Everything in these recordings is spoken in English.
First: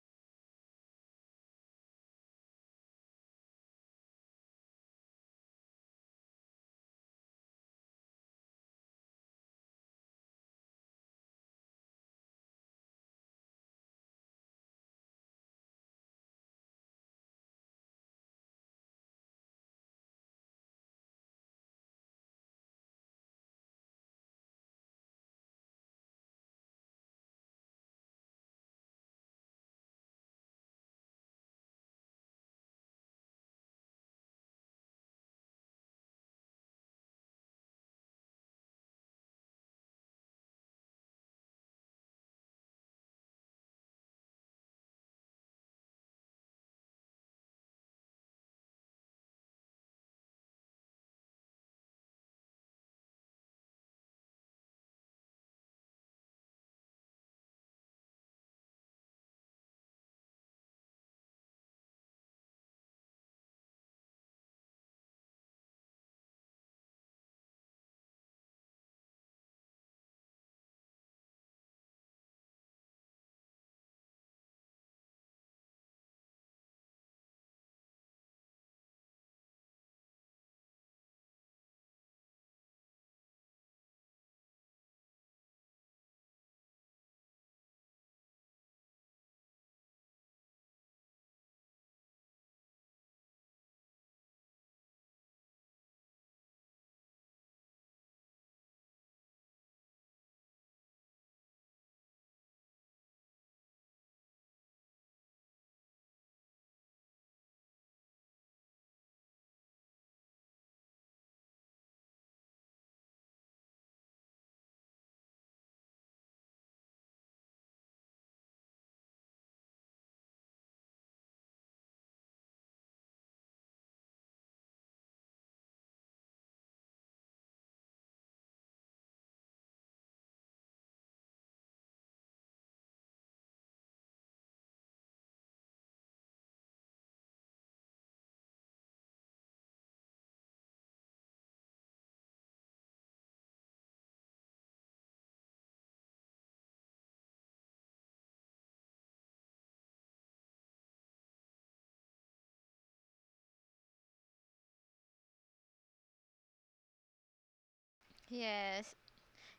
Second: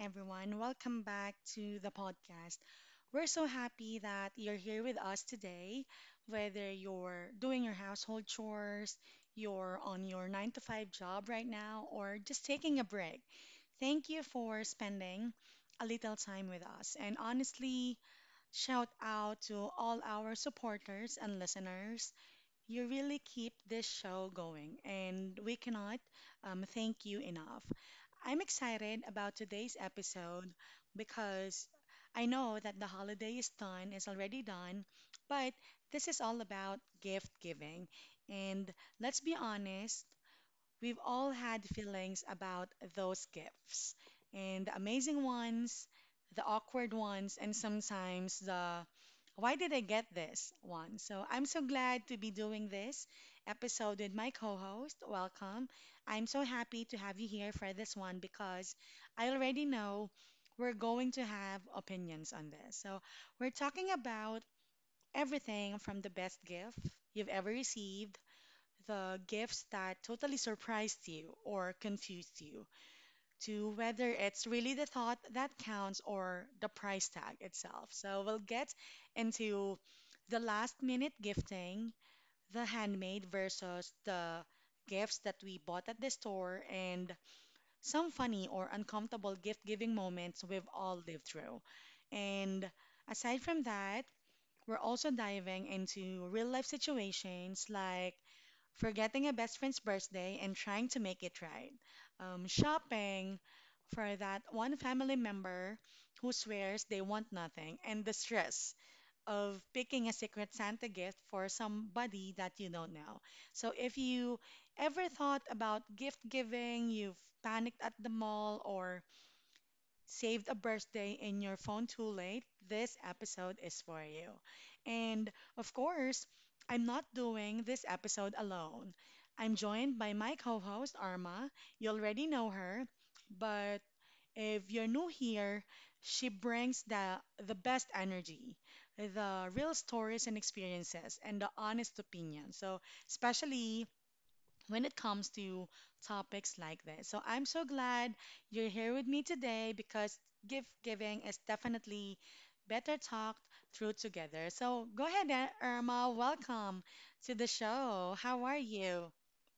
everyone. Welcome back to the podcast. We're so happy that you're here with us today, whether you're doing your household chores, you're on your nine to five job right now, or just taking a break. Thank you for spending a little time with us. And honestly, shout out to all our supporters and listeners. You really keep this show going, and we cannot thank you enough. I'm excited about today's episode because I know that the holiday is already done, but this is all about gift giving. And let's be honest, we've all had feelings about those gifts, and the amazing ones, the awkward ones, and sometimes the why did I get this one? So I'm so glad to be doing this episode with my co host. Welcome. I'm so happy to have you here for this one because I already know we're going to have opinions on this. So we're talking about everything from the best gift you've ever received, the gifts that totally surprised you or confused you, to whether it's really the thought that counts or the price tag itself. So we'll get into the last minute gifting, the handmade versus the gifts that we bought at the store, and some funny or uncomfortable gift giving moments we've all lived through. And aside from that, we're also diving into real life situations like forgetting a best friend's birthday and trying to make it right, shopping for that one family member who swears they want nothing, and the stress of picking a secret Santa gift for somebody that you don't know. So, if you ever thought about gift giving, you've panicked at the mall, or saved a birthday in your phone too late, this episode is for you. And of course, I'm not doing this episode alone. I'm joined by my co host, Arma. You already know her, but if you're new here, she brings the best energy, the real stories and experiences, and the honest opinion. So, especially when it comes to topics like this. So I'm so glad you're here with me today because gift giving is definitely better talked through together. So go ahead, Irma. Welcome to the show. How are Yes. you?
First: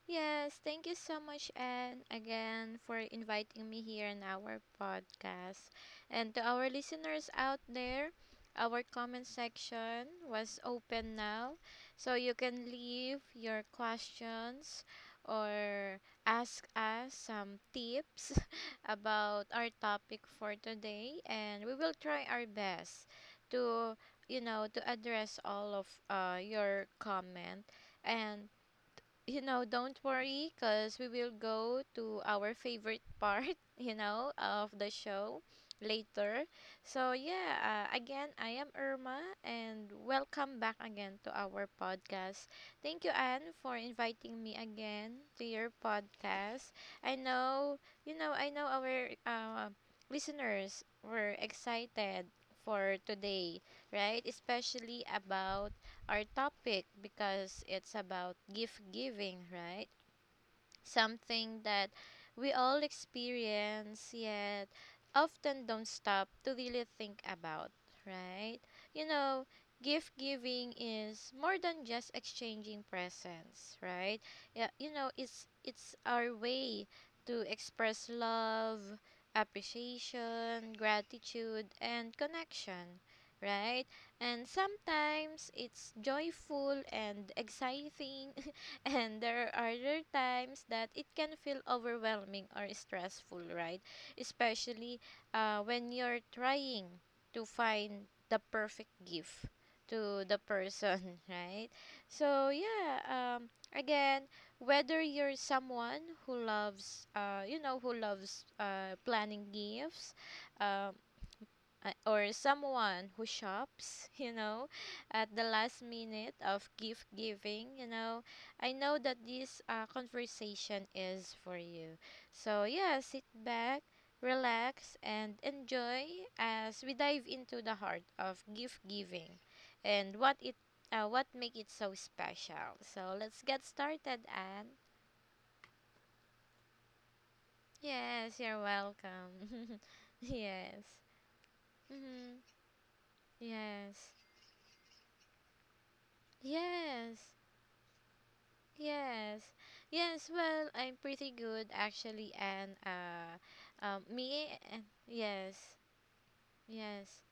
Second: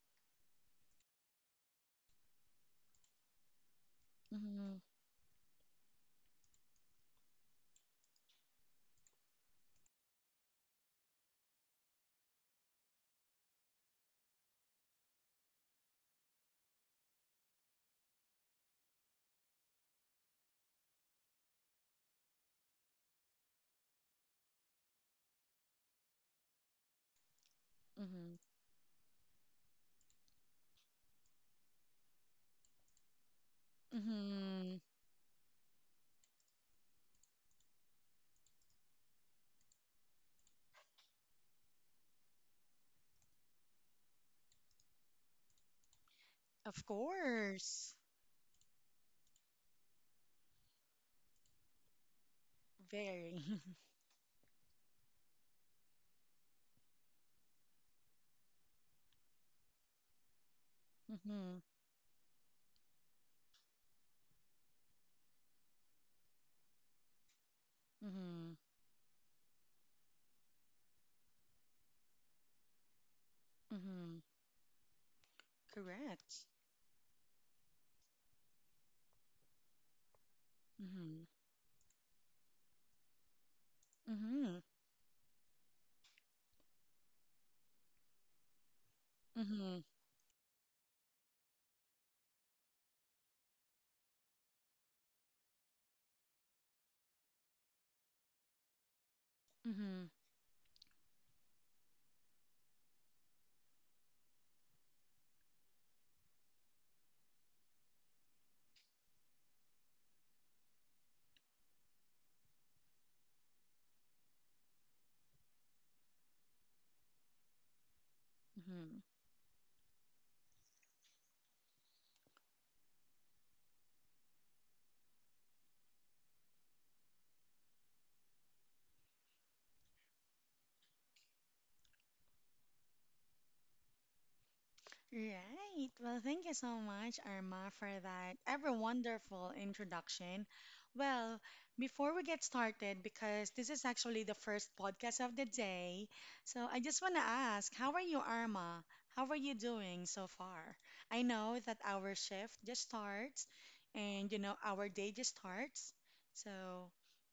Yes, thank you so much and again for inviting me here in our Mm-hmm, podcast. And to our listeners out there, our comment section was open now. So you can leave your questions or ask us some tips about our topic for today and we will try our best to address all of your comment mm-hmm, and don't worry because we will go to our favorite part, of mm-hmm. the show later. So, yeah, again, I am Irma and welcome back again to our podcast. Thank you, Anne, for inviting me again to your podcast. Of I know, course. I know our listeners were excited for Very. today, right? Especially about our topic because it's about gift giving, right? Mm-hmm, Something that we all experience yet often don't stop to really think about, mm-hmm, right? You know, gift giving is more than just exchanging presents, mm-hmm. right? Yeah, you know, it's our Correct. way to express love, appreciation, Mm-hmm, gratitude and connection, right? And mm-hmm, sometimes it's joyful and exciting and mm-hmm, there are mm-hmm, other times that it can feel overwhelming or stressful, right? Especially when you're trying to find the perfect gift to the person, right? So, yeah, again, whether you're someone who loves, who loves planning gifts, um, or someone who shops, you know, at the last minute of gift giving, you know, I know mm-hmm. that this conversation is for you. So, yeah, sit back, relax, and enjoy as we dive into the heart of gift giving and what make it so special. So, let's get started, Anne. Right. Well, thank you so much, Irma, for that Yes, you're ever wonderful welcome. introduction. Yes. Well, before we hmm get started, because this is Yes. actually the first podcast of the day, so I just want Yes. to ask, how are you, Irma? How are Yes. you doing so Yes, well, far? I'm I pretty know good that our actually shift and just uh starts um and, you me know, and our day just yes. starts. So, Yes.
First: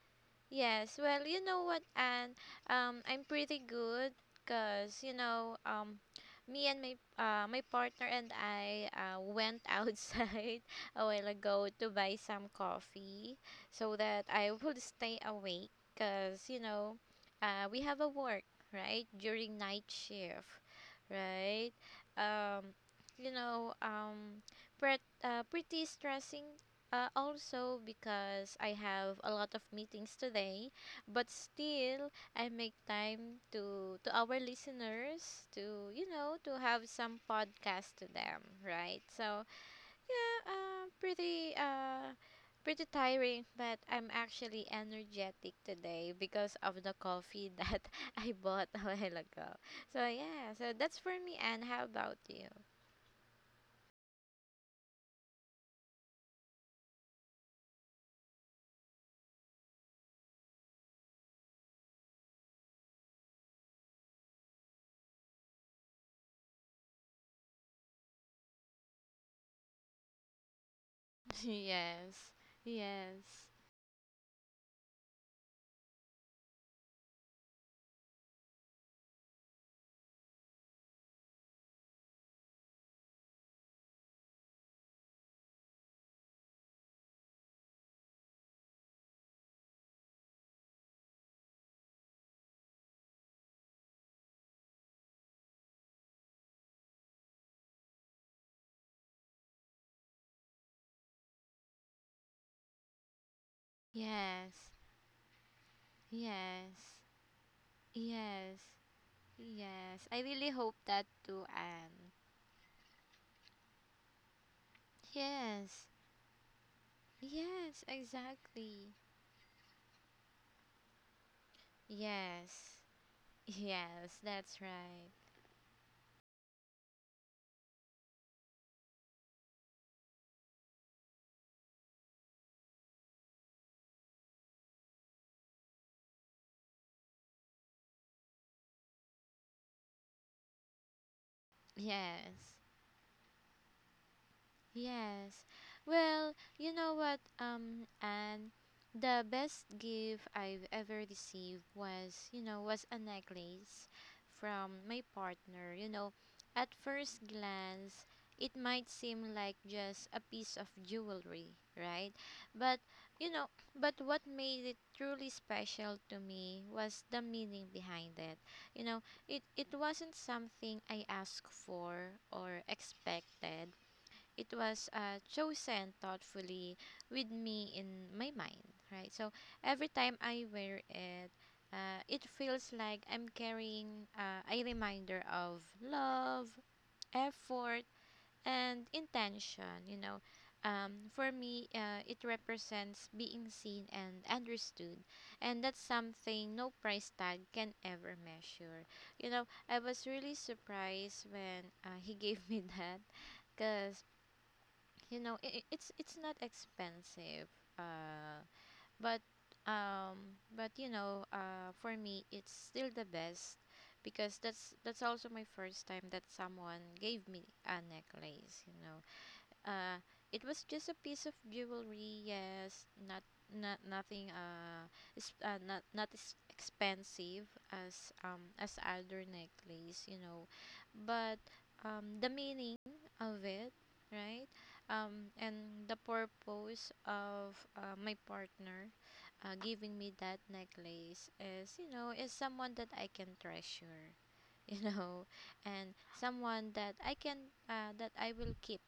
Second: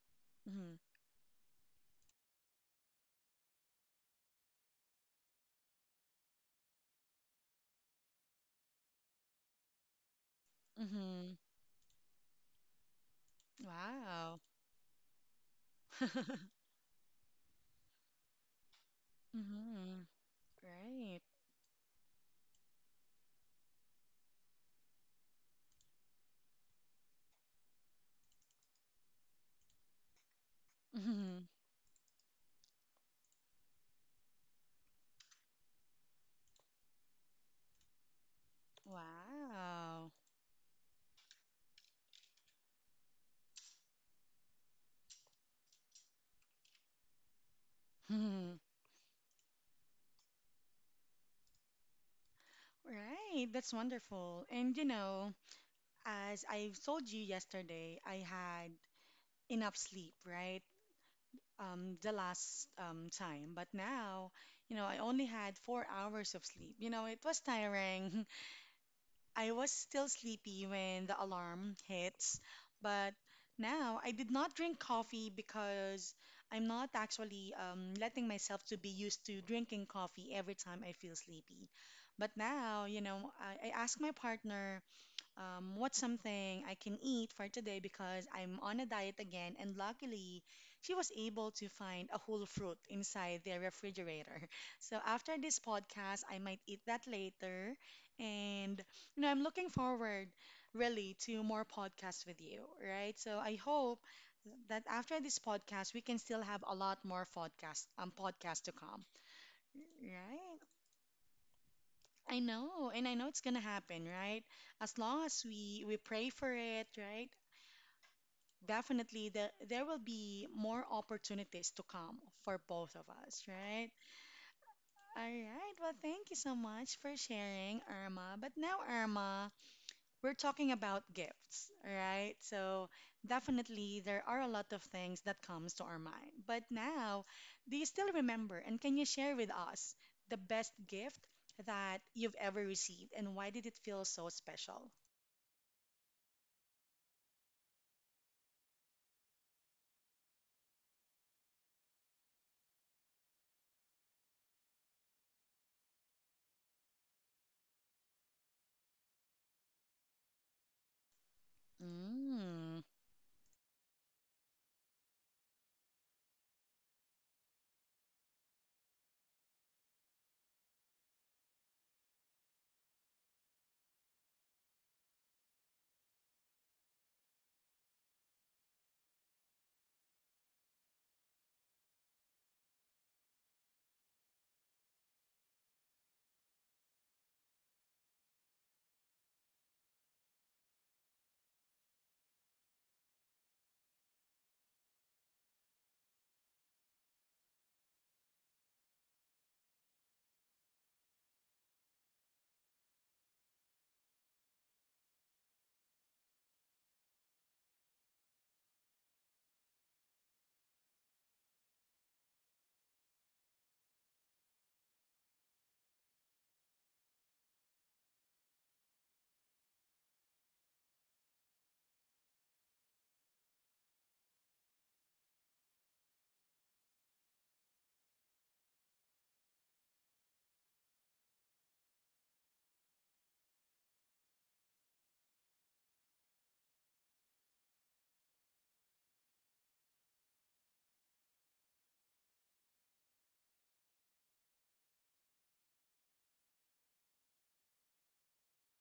mm-hmm, Yes, well, you know what, and I'm pretty good because me and my my partner and I went outside a while mm-hmm, ago to buy some coffee so that wow. I would stay awake because you know, we have a work right during night Mm-hmm. shift, Great. right? Um, you know, um, Pretty stressing also because I have a lot of meetings today, but Mm-hmm. still I make time to our listeners to have some podcast to them, right? So Wow. yeah, pretty tiring, but I'm actually energetic today because of the coffee that I bought a while ago. So yeah, so that's for me. And how about you? Right, that's wonderful. And you know, as I told you yesterday, I had enough sleep, right? The last time. But now, you know, I only had 4 hours of sleep. You know, it was tiring. I was still sleepy when the alarm Yes, hits. But yes, now I did not drink coffee because I'm not actually letting myself to be used to drinking coffee every time I feel sleepy. But now, you know, I asked my partner what's something I can eat for today because I'm on a diet again. And luckily, she was able to find a whole fruit inside the refrigerator. So after this podcast, I might eat that later. And, you know, I'm looking forward really to more podcasts with you, right? So I hope yes, that after this podcast, we can still have a lot yes. more podcast, Yes. podcasts to come, Yes. I really right? hope that too, Anne. I know, and I know it's gonna happen, right? As long as we Yes. we pray for it, right? Yes, exactly. Definitely, there will be more opportunities to come for Yes. both of us, right? Yes, that's right. All right. Well, thank you so much for sharing, Irma. But now, Irma, we're talking about gifts, right? So definitely there are a lot of things that comes to our mind. But now, do you still remember and can you share with us the best gift that you've Yes. ever received and why did it feel so special? Yes. Well, you know what, and the best gift I've ever received was, you know, was a necklace from my partner. You know, at first glance, it might seem like just a piece of jewelry, right? Mm, But, you know, but what made it truly special to me was the meaning behind it. You know, it wasn't something I asked for or expected. It was chosen thoughtfully with me in my mind, right? So every time I wear it, it feels like I'm carrying a reminder of love, effort, and intention. You know, for me, it represents being seen and understood, and that's something no price tag can ever measure. You know, I was really surprised when he gave me that because you know I it's not expensive uh but but you know for me it's still the best because that's also my first time that someone gave me a necklace, you know, uh, it was just a piece of jewelry. Yes, nothing. It's not Not as expensive as other necklace, you know, but the meaning of it, right? And the purpose of my partner giving me that necklace is, you know, is someone that I can treasure, you know, and someone that I can that I will keep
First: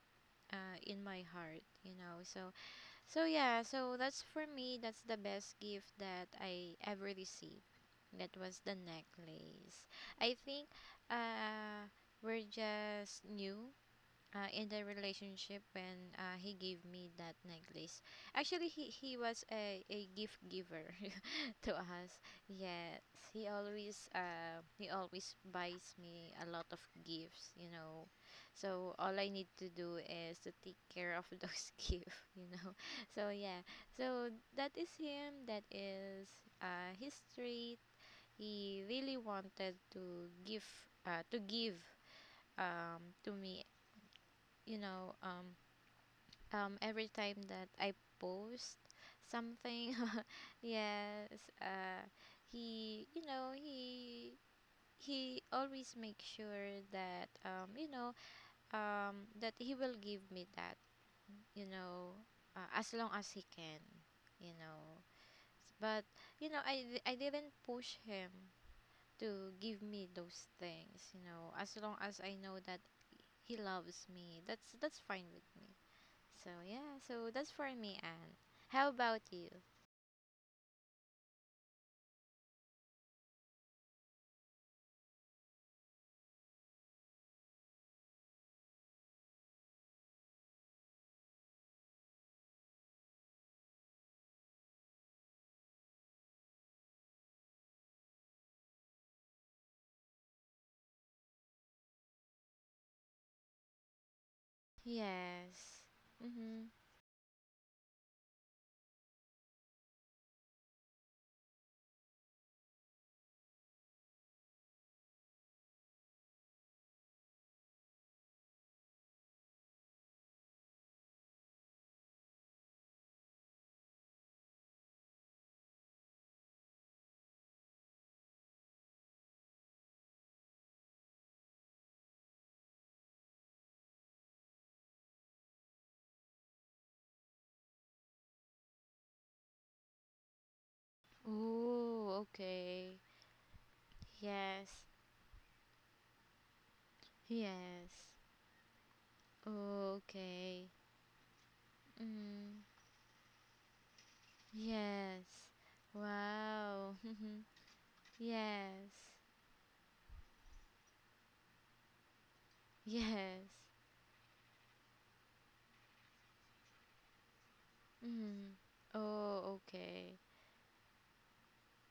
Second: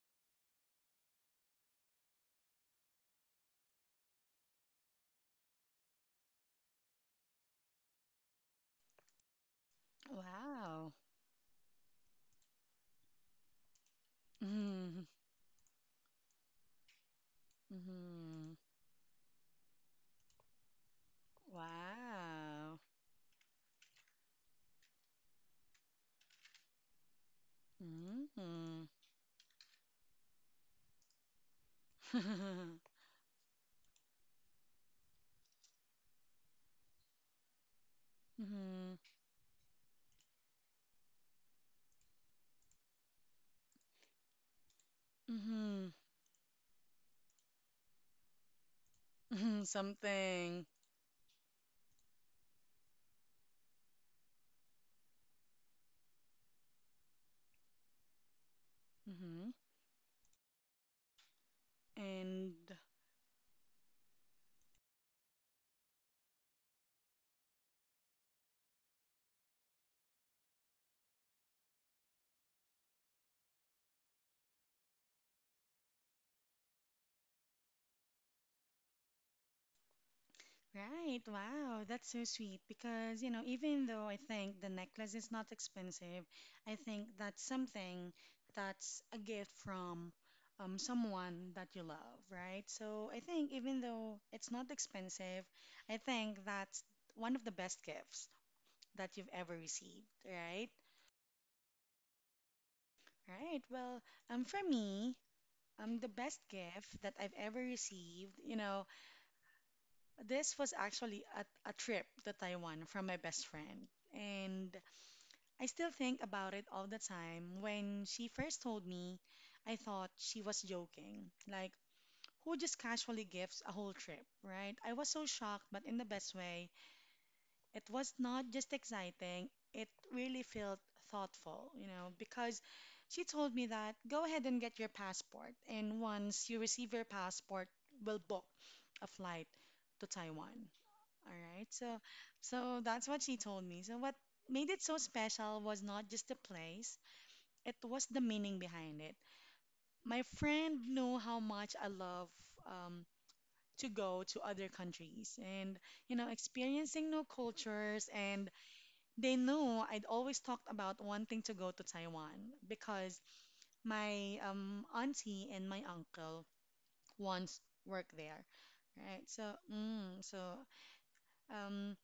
in my heart, you know. So so yeah, so that's for me, that's the best gift that I ever received. That was the necklace. I think wow. uh we're just new in the Mm, relationship when he gave me that necklace. mm, Actually, he was a gift giver to us. wow. Yes, he always buys me a lot of gifts, you know. Mm, So all I need to do is to take care of those gifts, you know. So yeah, so that is him. That is his trait. He mm, really wanted to give uh, to give to me, you know. Mm, Every time that I post mm, something, something. yes. uh he you know he he always makes sure that Hmm. that he will give me that, you know, And as long as he can, you know. But you know, I didn't push him to give me those things, you know, as long as I know that he loves me, that's fine with me. So yeah, so that's for me, Anne. How about you? Right. Wow. That's so sweet because, you know, even though I think the necklace is not expensive, I think that's something that's a gift from someone that you love, right? So I think even though it's not expensive, I think that's one of the best gifts that you've ever received, right? Right. Well, for me, Yes. The best Mhm. gift that I've ever received, you know, this was actually a trip to Taiwan from my best friend. And I still think about it all the time. When she first told me, I thought she was joking. Like, who just casually gives a whole trip, right? I was so shocked, but in the best way. It was not just exciting, it really felt thoughtful, you know, because she told me that go ahead and get your passport. And once you receive your passport, we'll book a flight to Taiwan. All right. So Oh, so that's okay. what she told me. So what made Yes. it so special was not just the place, it was the Yes. meaning behind it. My Okay. friend knew how much I love Mhm. um, to go to other countries Yes. and you know experiencing Wow. new Mhm. cultures and Yes. they knew I'd always talked about wanting to go to Taiwan because Yes. my auntie and my uncle once worked there. Mhm. Right. So, Oh, mm, okay. so um,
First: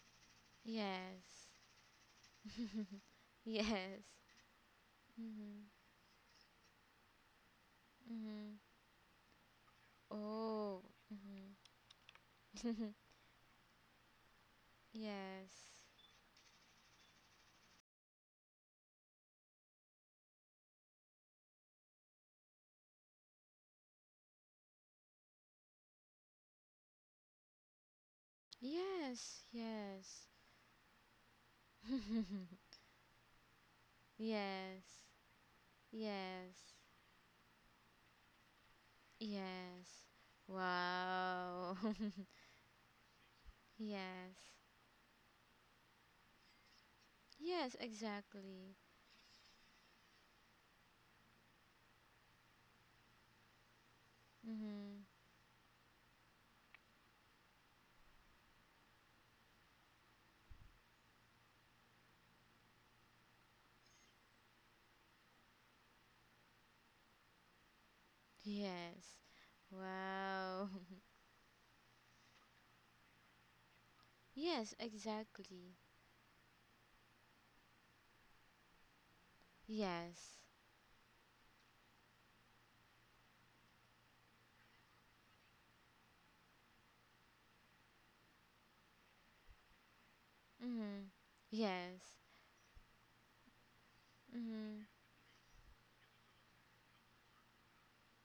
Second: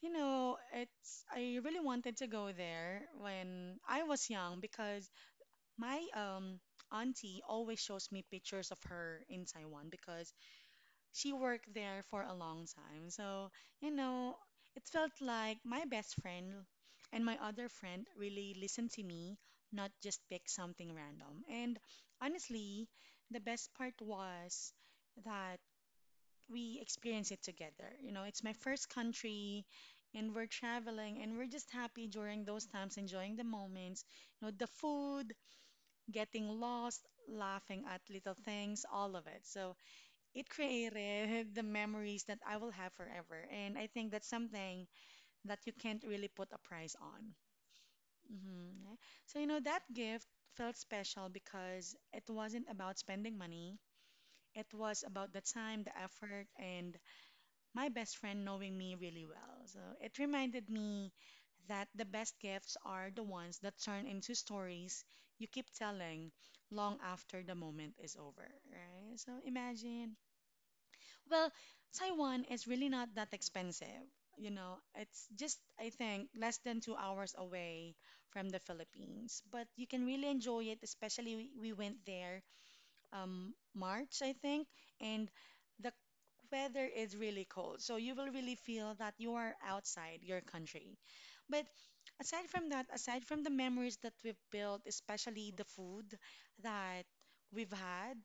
you know, it's Yes. I really wanted to go there when Yes. I was young because Mhm. my auntie always shows me Mhm. pictures of her in Taiwan because Oh. she Mhm. worked there for a long time. So, you know, it felt Yes. like my best friend and my other friend really listened to me, not just pick something random. And honestly, the best part was that we experience it together. You know, it's my first Yes, country yes. and we're traveling and we're just happy during those times, enjoying the moments, you know, the Yes. food, getting Yes. lost, laughing at little things, all of it. So Yes. it created the Wow. memories that I will have forever. And I think that's Yes. something that you can't really put a price on. Yes, exactly. Hmm. So, you know, that gift felt special because it wasn't about spending money. It was Mhm. about the time, the effort, and my best friend knowing me really well. So it reminded me that the best gifts are the ones that turn into stories you keep telling long after the moment is over, right? Yes. So imagine. Wow. Well, Taiwan is really not that expensive. You Yes, know, it's just, exactly. I think, less than 2 hours away from the Philippines. But you can really Yes. enjoy it, especially we went there March, I think, and the weather is really cold. So you will really feel that you are outside your country. Mhm. But Yes. aside from that, aside from the memories that we've built, Mhm. especially the food that we've had,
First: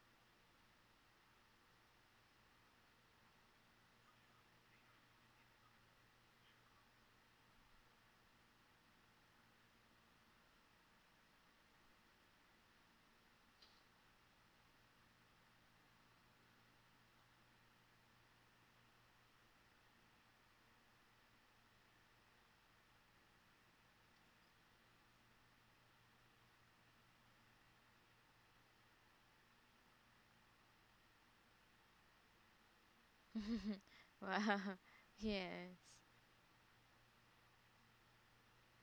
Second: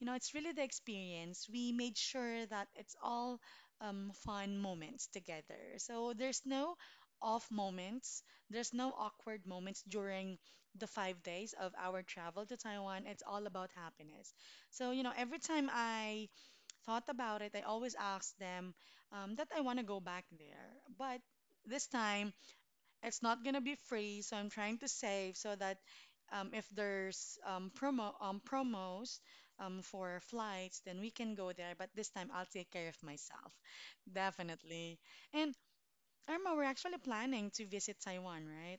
you know, it's really the experience. We made sure that it's all fun moments together. So there's no off moments, there's no awkward moments during the 5 days of our travel to Taiwan. It's all about happiness. So, you know, every time I thought about it, I always ask them that I want to go back there. But this time, it's not going to be free, so I'm trying to save so that if there's promos for flights, then we can go there. But this time, I'll take care of myself, Wow. definitely. And Yes. Irma, we're actually planning to visit Taiwan, right?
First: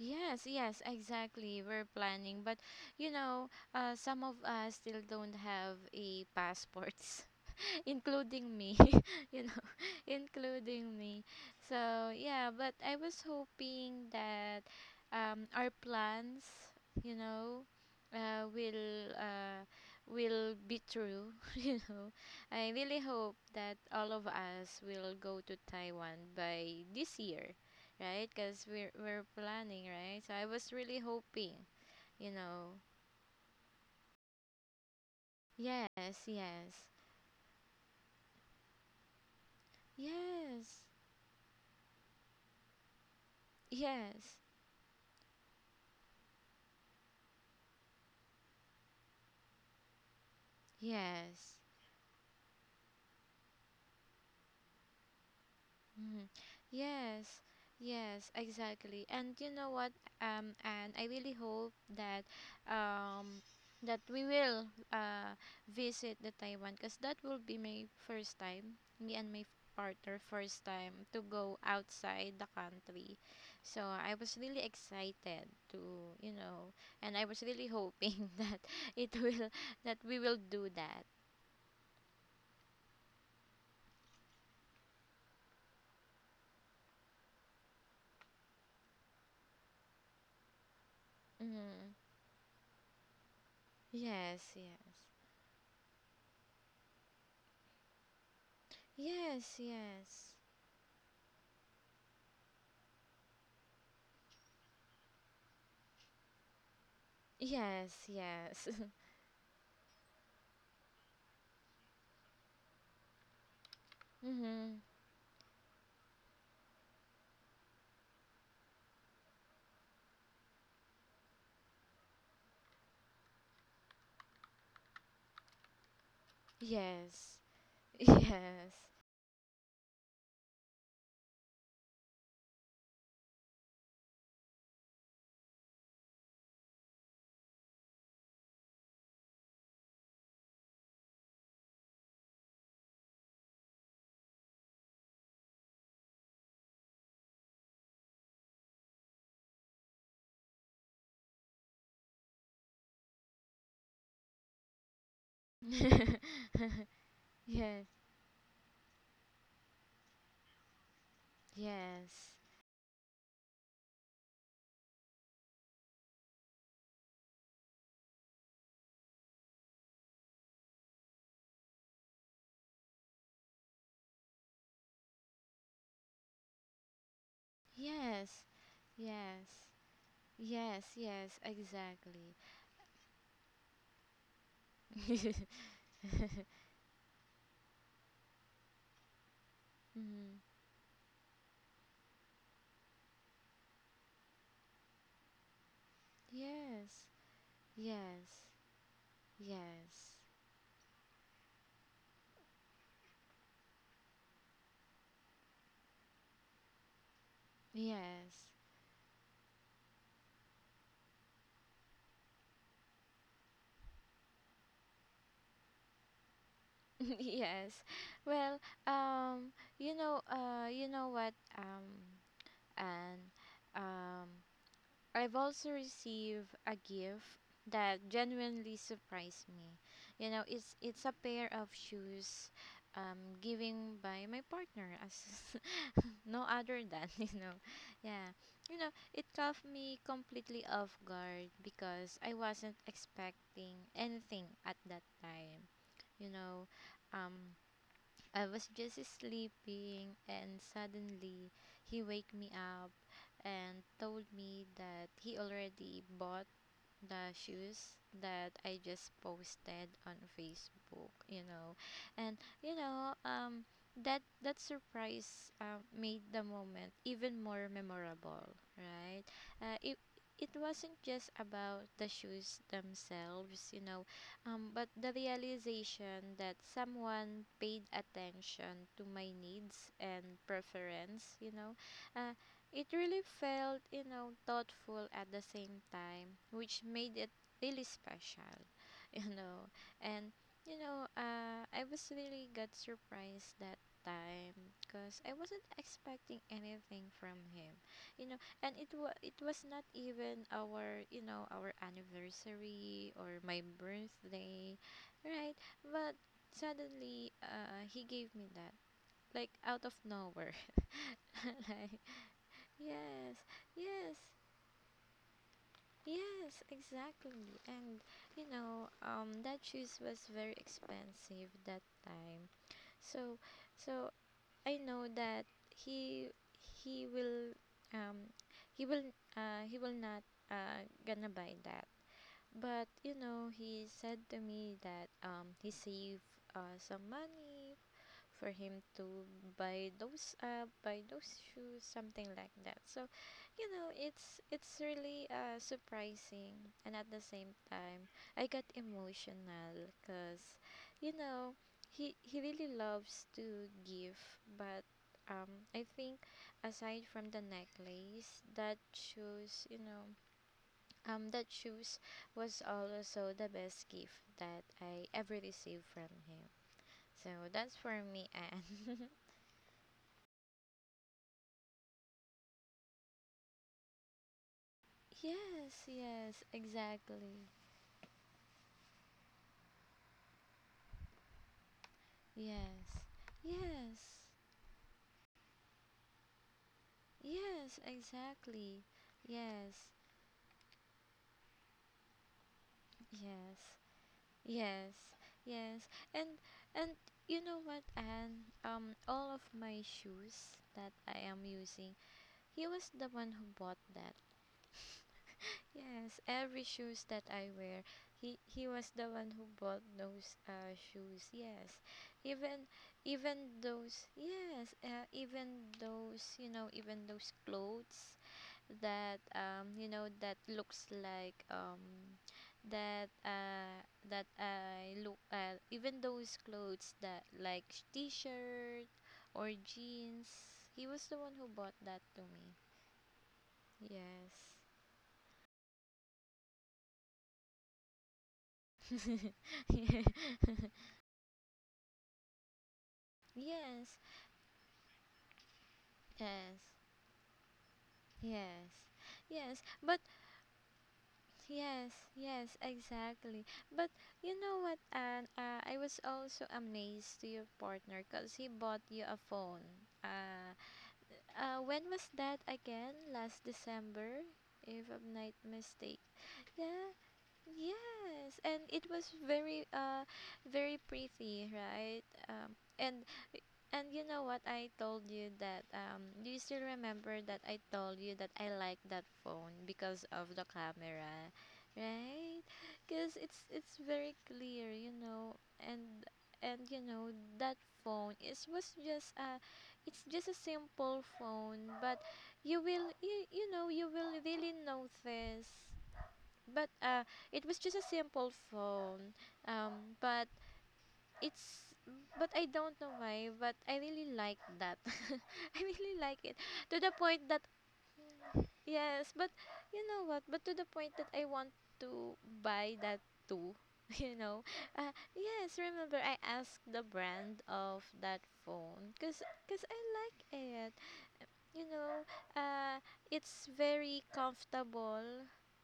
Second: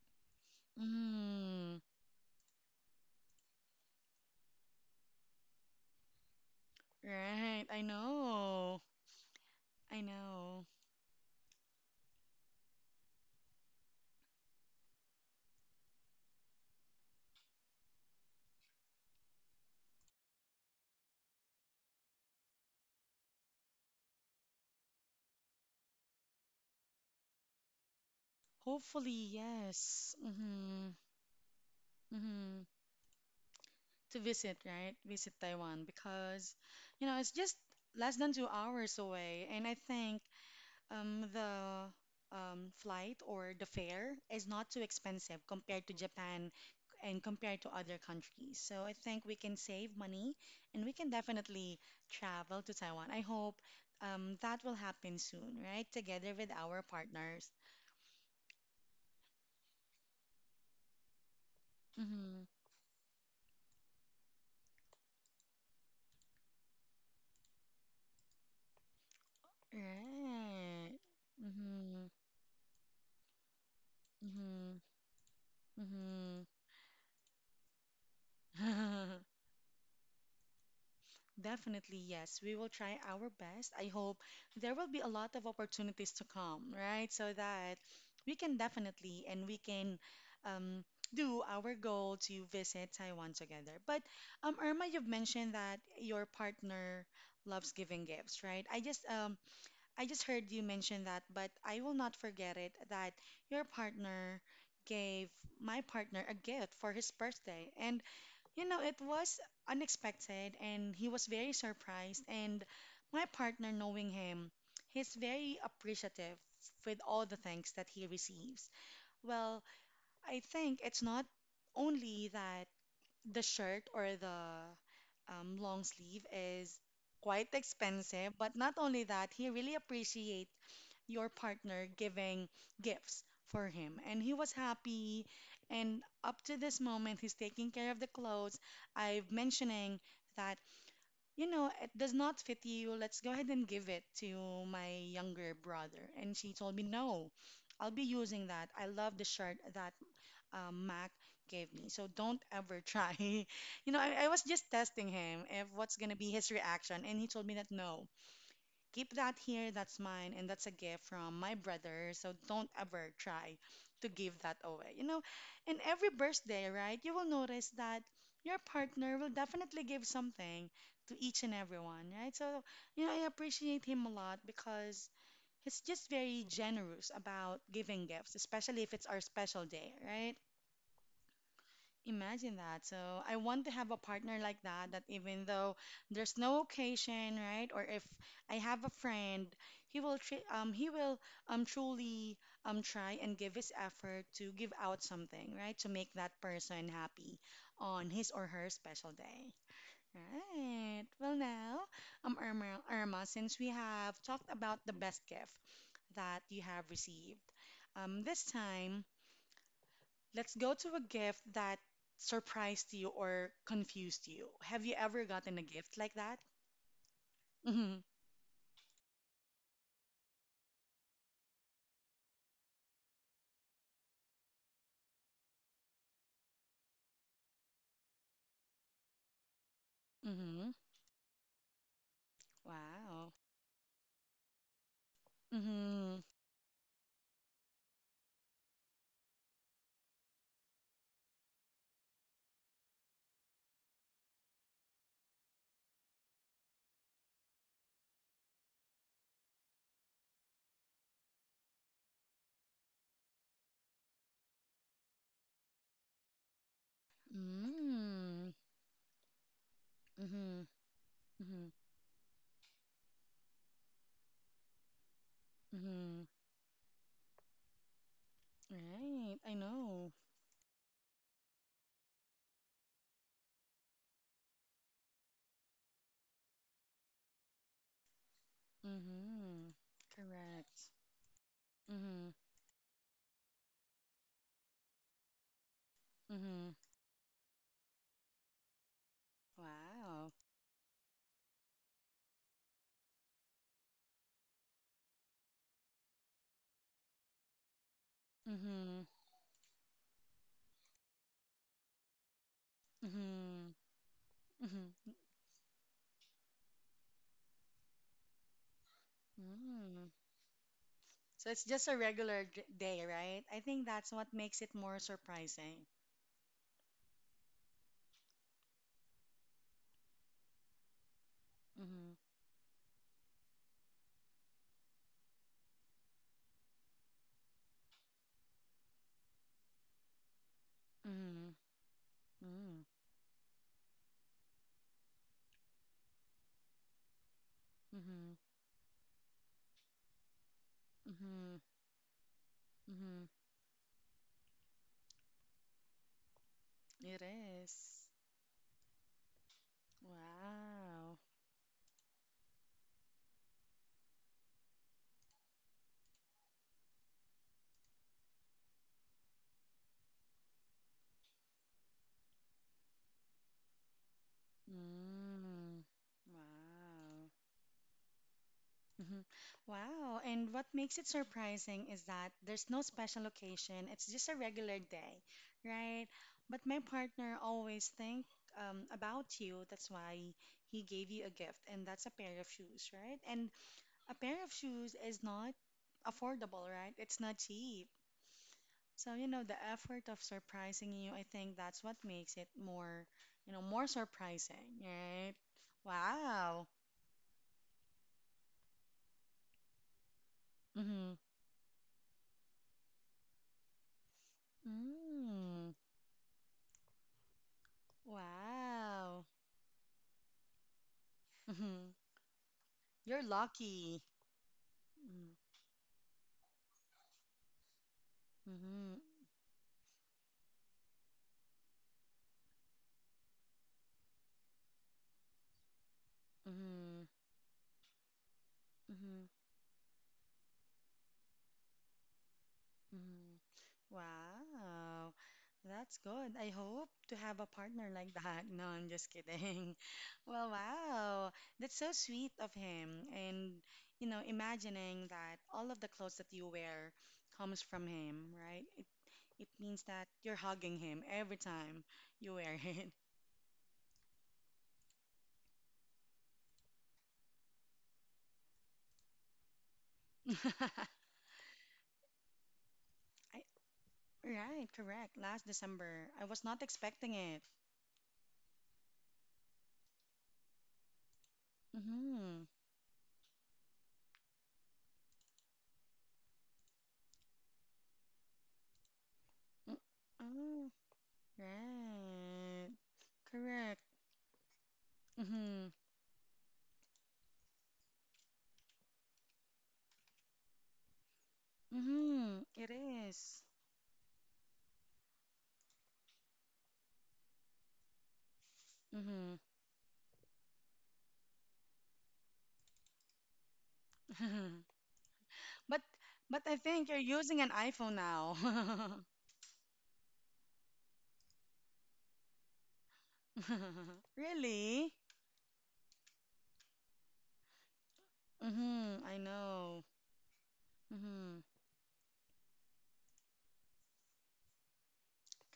Yes, yes, exactly. Mm, We're planning, but you know, some of us still don't have a passport. right. I Including me, know. you know, I know. including me. So yeah, but I was hoping that our plans, you know, uh will uh will be true, you know. I really hope that all of us will go to Taiwan by this year, right? Because we're Hopefully, we're planning, yes. right? So I was Mm-hmm. really hoping, you Mm-hmm. know. To visit, right? Visit Taiwan Yes, because, yes, you know, it's just less than 2 hours away. And I think yes, the flight or the fare yes, is not too expensive compared to Japan and compared to other countries. So I think we can save money and we can yes. definitely travel to Taiwan. I hope that will happen soon, right? Mhm. Together with our Yes, partners. yes, exactly. And you know what, and I really hope that, Mm-hmm. um, that we will uh, visit the Taiwan because that will be my first time, me and my partner first time Right. to go Mm-hmm. outside the country. So I was really Mm-hmm. excited to, you Mm-hmm. know, and I was really hoping that it will, that we will do that. Definitely, yes. We will try our best. I hope there will be a lot of opportunities to come, right? So that we can definitely and we can um, do our Mm-hmm. goal to visit Taiwan together. But Yes, yes. Irma, you've mentioned that your partner loves giving gifts, right? Yes, I just yes. heard you mention that, but I will not forget it that your partner gave my partner a gift for his birthday, Yes, and yes. you know, it was unexpected and he was very surprised. And my partner, knowing him, Mhm. he's very appreciative with all the thanks that he receives. Well, I think it's not only that the shirt or the long sleeve is Yes. quite expensive, Yes. but not only that, he really appreciate your partner giving gifts for him. And he was happy. And up to this moment, he's taking care of the clothes. I'm mentioning that, it does not fit you. Let's go ahead and give it to my younger brother. And she told me, no, I'll be using that. I love the shirt that Mac gave me. So don't ever try. I was just testing him if what's going to be his reaction. And he told me that Yes. no. Keep that here, that's mine, and that's a gift from my brother, so Yes. don't ever try to give that away. You know, in every birthday, right, you will notice that your partner will definitely give something to each and everyone, right? So, you know, I appreciate him a lot because he's just very generous about giving gifts, Yes. especially if it's our Yes. special day, right? Yes, yes, exactly. Imagine that. So I want to have a partner like that, that even though there's no occasion, right? Or if I have a friend, he will Mhm. tr- um he will um truly try and give his effort to give out something, right? To make that person Yes. happy on his Yes. or her special day. Yes. Right. Well now, Irma, since we have talked about the best gift that you have received, this Yes. time let's go to a gift that surprised you or confused you. Have you ever gotten a gift like that? Yes. Mm-hmm. Well, um, you know what, and um, I've also received a gift that genuinely surprised me. You know, Mm-hmm. it's a pair of shoes Wow. Giving by my partner as Mm-hmm. no other than, you know. Yeah. You know, it caught me completely off guard because I wasn't expecting anything at that time. You know, um I was just sleeping and suddenly he waked me up and told me that he already bought the shoes that Mm-hmm. I just posted on Mm-hmm. Facebook, you Mm-hmm. know. And you know, that surprise made Mm-hmm. the moment even more memorable, right? Right. I Uh, it know. it wasn't just about the shoes themselves, you know, but the realization that someone paid attention to my Mm-hmm. needs and Correct. preference, you know, Mm-hmm. uh, it really felt, you know, thoughtful at the same time, Mm-hmm. which made it really special, you know. And Wow. you know, I was really got surprised that time because I wasn't expecting anything from him, you know. And it Mm-hmm. was it was not even our, you know, our anniversary or my Mm-hmm. birthday, Mm-hmm. right? But suddenly, he gave me that like out of Mm. nowhere. So it's Like just a regular day, yes, right? I think that's yes, what makes it more surprising. yes, exactly. And you know, that shoes was very expensive that Mm-hmm. time. So, so I know that he he will um he will he will not gonna buy Mm-hmm. that. But Mm. you know, he said to me that he saved some money Mm-hmm. for him to buy those Mm-hmm. shoes, something like that. So Mm-hmm. you know, it's really surprising, and at the It same time is. I got emotional because you Wow. know, he really loves to give, but um I think aside from the necklace, that shoes, you know, that shoes was also the best gift that I ever received Mm. from him. So Wow. that's for me, Anne. Mm-hmm. Wow. And what makes it surprising is that there's no special occasion. It's just a regular day, Yes, right? yes, But my partner exactly. always think about you. That's why he gave you a gift, and that's a pair of shoes, Yes, right? And yes, a pair of shoes is not affordable, right? It's not yes, cheap. exactly. So, you know, the Yes, effort of surprising you, I think that's what makes it more, yes, you know, more surprising, yes, right? yes. And Wow. and you know what, Anne? All of my shoes that Mm-hmm. I am using, he was the one who bought that. Mm. Yes, every shoes that I wear, he was the one Wow. who bought those shoes. Yes, Mm-hmm. even You're even those, lucky. yes, Mm-hmm. even those, you know, even those clothes Mm-hmm. that you know that looks like that that I look at, even those clothes that like t-shirt Mm-hmm. or jeans. He was the one who bought that to me. Mm-hmm. Yes. Wow, that's good. I hope to have a partner like that. No, I'm just kidding. Well, wow, that's so sweet of him. And, Yes, you know, imagining that all of the clothes yes, that you wear comes from him, right? yes, It yes. means But that you're hugging him every time yes, you yes, wear it. exactly. But you know what, Anne? I was also amazed to your partner because he bought you a phone. Uh, when was that again? Last I, December, right, if I'm correct. not Last mistaken. December, I was not Yeah, expecting it. yes, and it was very very pretty, right? Mm-hmm. Um and and you know what I told you that do you still remember that I told you that I like that phone Mm, because of the oh, camera, right? right. Cuz it's Correct. very clear, you know, Mm-hmm. and you know that phone is was just a it's just a simple phone but Mm-hmm. It you is. know you will really notice but it was just a simple phone Mm-hmm. But it's but I don't know why but I really like that, I But really like it but I to the think you're point that using an iPhone now. yes but you know what but to the point that I want to buy that too. You know, Really? yes, remember I asked the brand of that phone Mm-hmm. because I I know. like it, Mm-hmm. you know, uh, it's very comfortable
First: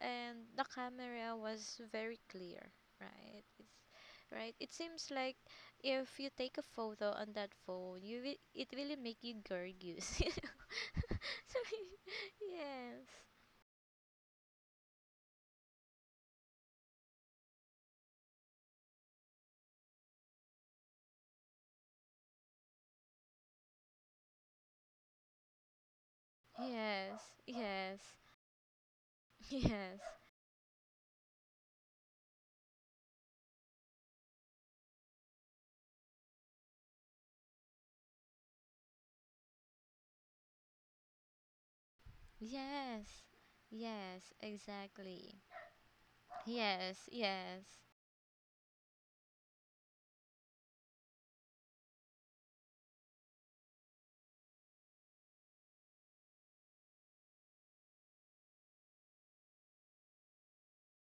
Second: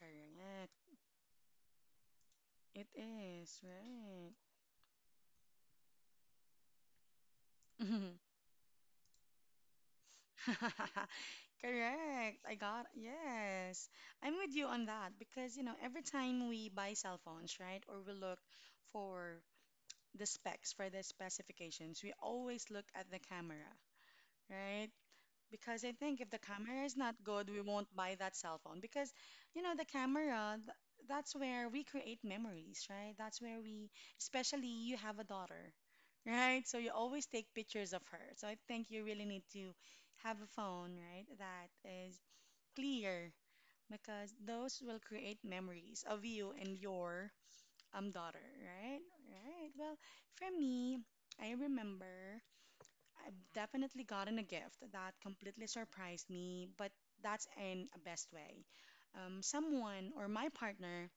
and the camera was very clear, It right? is, It's right? right. It seems like if you take a photo on that phone, Mhm. It really make you gorgeous. So Correct. I got, yes. yes. I'm with you on that because, you know, every time we buy cell phones, right, or we look for the specs, for the specifications, we always look at the camera, right? Because I think if the camera is not Yes. good, we won't Yes. buy that cell phone. Because, you know, the Yes. camera, th that's where we create memories, right? That's where we, especially you have a daughter, right? So you always take pictures of her. So I think you really need to have a phone, right, that is Yes. clear because Yes, those will create exactly. memories of you and Yes, your yes. Daughter, right? Right. Well, for me, I remember. I've definitely gotten a gift that completely surprised me, but that's in a best way. Someone or my partner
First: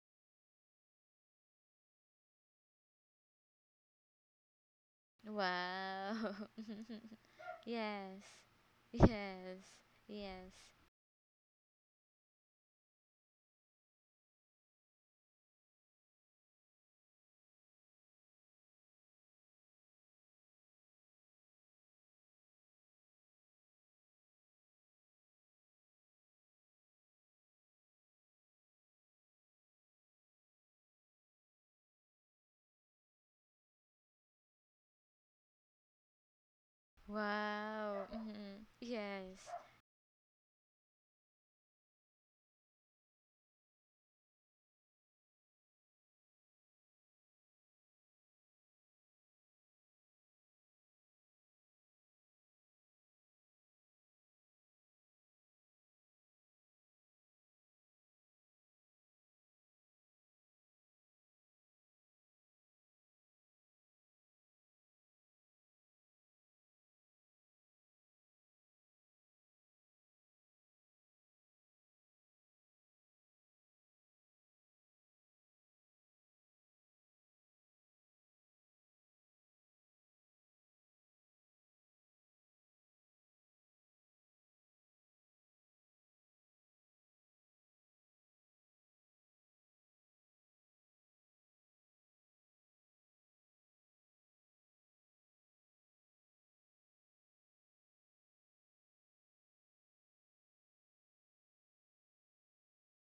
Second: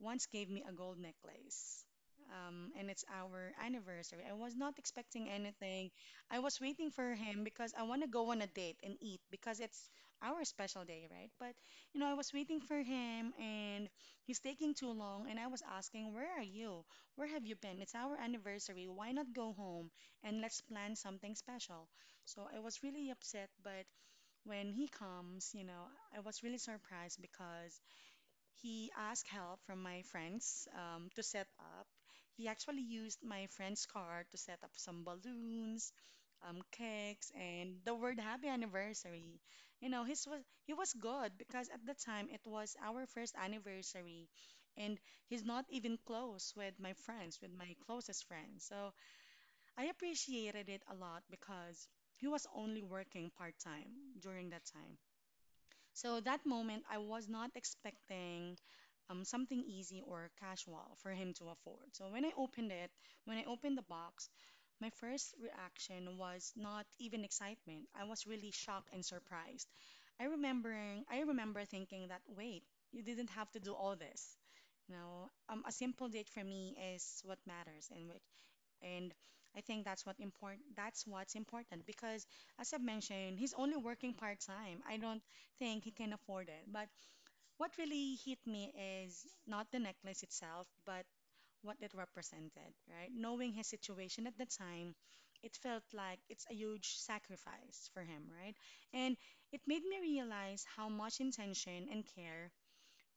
once gave me a gold necklace. And it's our anniversary. I was not expecting anything. I Wow. was waiting for him because I want to Yes. go on a date and eat Yes. because it's our Yes. special day, right? But, you know, I was waiting for him and he's taking too long. And I was asking, where are you? Where have you been? It's our anniversary. Why not go home and let's plan something special? So I was really upset. But when he comes, you know, I was really surprised because he asked help from my friends to set up. He actually used my friend's car to set up some balloons, cakes, and the Wow. word "Happy Anniversary." Yes. You know, his was he was good because at the time it was our first anniversary, and he's not even close with my friends, with my closest friends. So I appreciated it a lot because he was only working part time during that time. So that moment, I was not expecting something easy or casual for him to afford. So when I opened it, when I opened the box, my first reaction was not even excitement. I was really shocked and surprised. I remember thinking that, wait, you didn't have to do all this. You know, a simple date for me is what matters and what and I think that's what important that's what's important because as I've mentioned, he's only working part-time. I don't think he can afford it. But what really hit me is not the necklace itself, but what it represented, right? Knowing his situation at the time, it felt like it's a huge sacrifice for him, right? And it made me realize how much intention and care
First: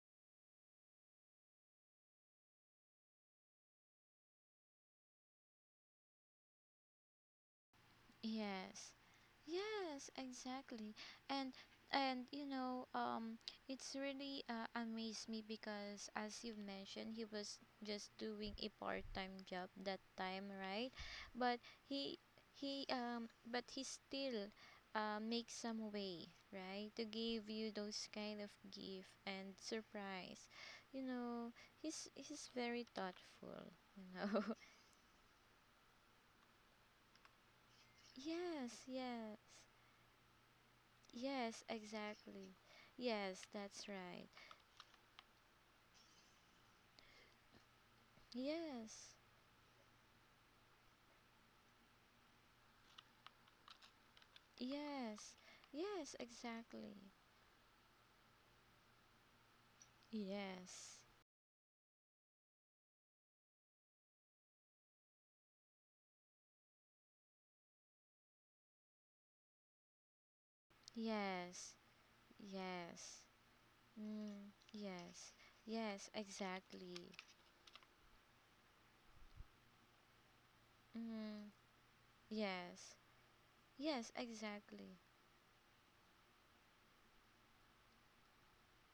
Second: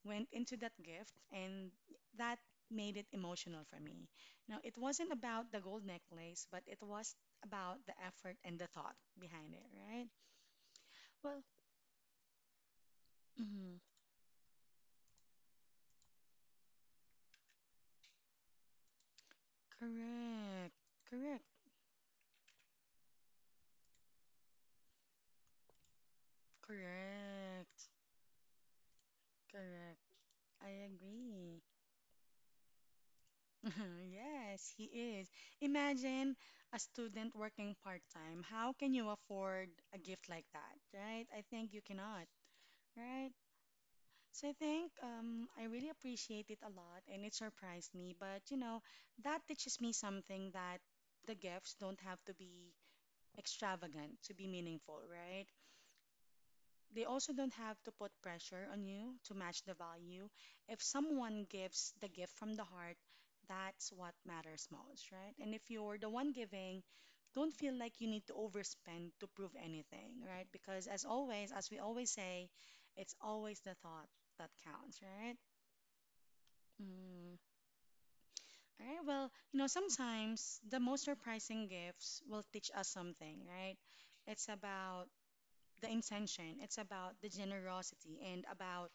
went into that gift, and that made it emotional for me. Now, it wasn't about the gold necklace, but it was about the effort and the Yes. thought behind it, right? Yes, exactly. Well, And and you know, mhm, it's really amazed me because as you mentioned, he was just doing a part-time job that time, correct, right? correct, But he still makes some way, right? To give you correct, those kind of gift and correct. surprise. I You know, agree. he's very thoughtful, you know. Yes, he is. Imagine a student working part-time. How Yes, can you yes. afford a gift like that, right? I Yes, think you cannot, exactly. right? Yes, that's right. So I think I really appreciate it a lot and it surprised me. But you know, Yes. that teaches me something that the gifts don't have to be extravagant to be meaningful, Yes. right? Yes, exactly. They also don't have to put pressure on you to match the value. If Yes. someone gives the gift from the heart, that's what matters most, right? And if you're the one giving, don't feel like you need to overspend to prove anything, right? Because as always, as Yes. we always say, it's Yes. always the thought that Mm, counts, yes. right? Yes, exactly. Mm. All right. Well, you know, sometimes the most Mm, surprising gifts will teach us yes. something, right? Yes, It's exactly. about the intention, it's about the generosity, and about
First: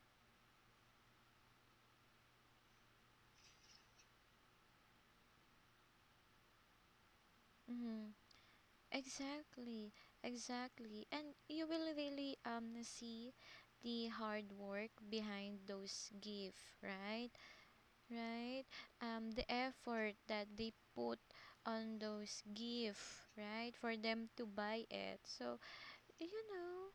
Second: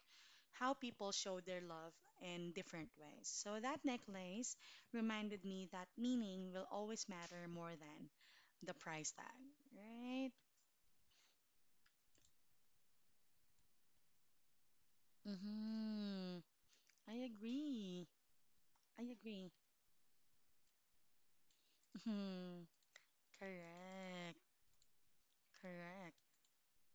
how people show their love in different ways. So that necklace reminded me that meaning will always matter more than Mm, the price tag, exactly. right? Exactly. And you will really see the hard work behind those Mm-hmm. gifts, I right? agree. Right? I The agree. effort that they put on those Hmm. gifts, right? For them Correct. to buy it. So Correct. you know,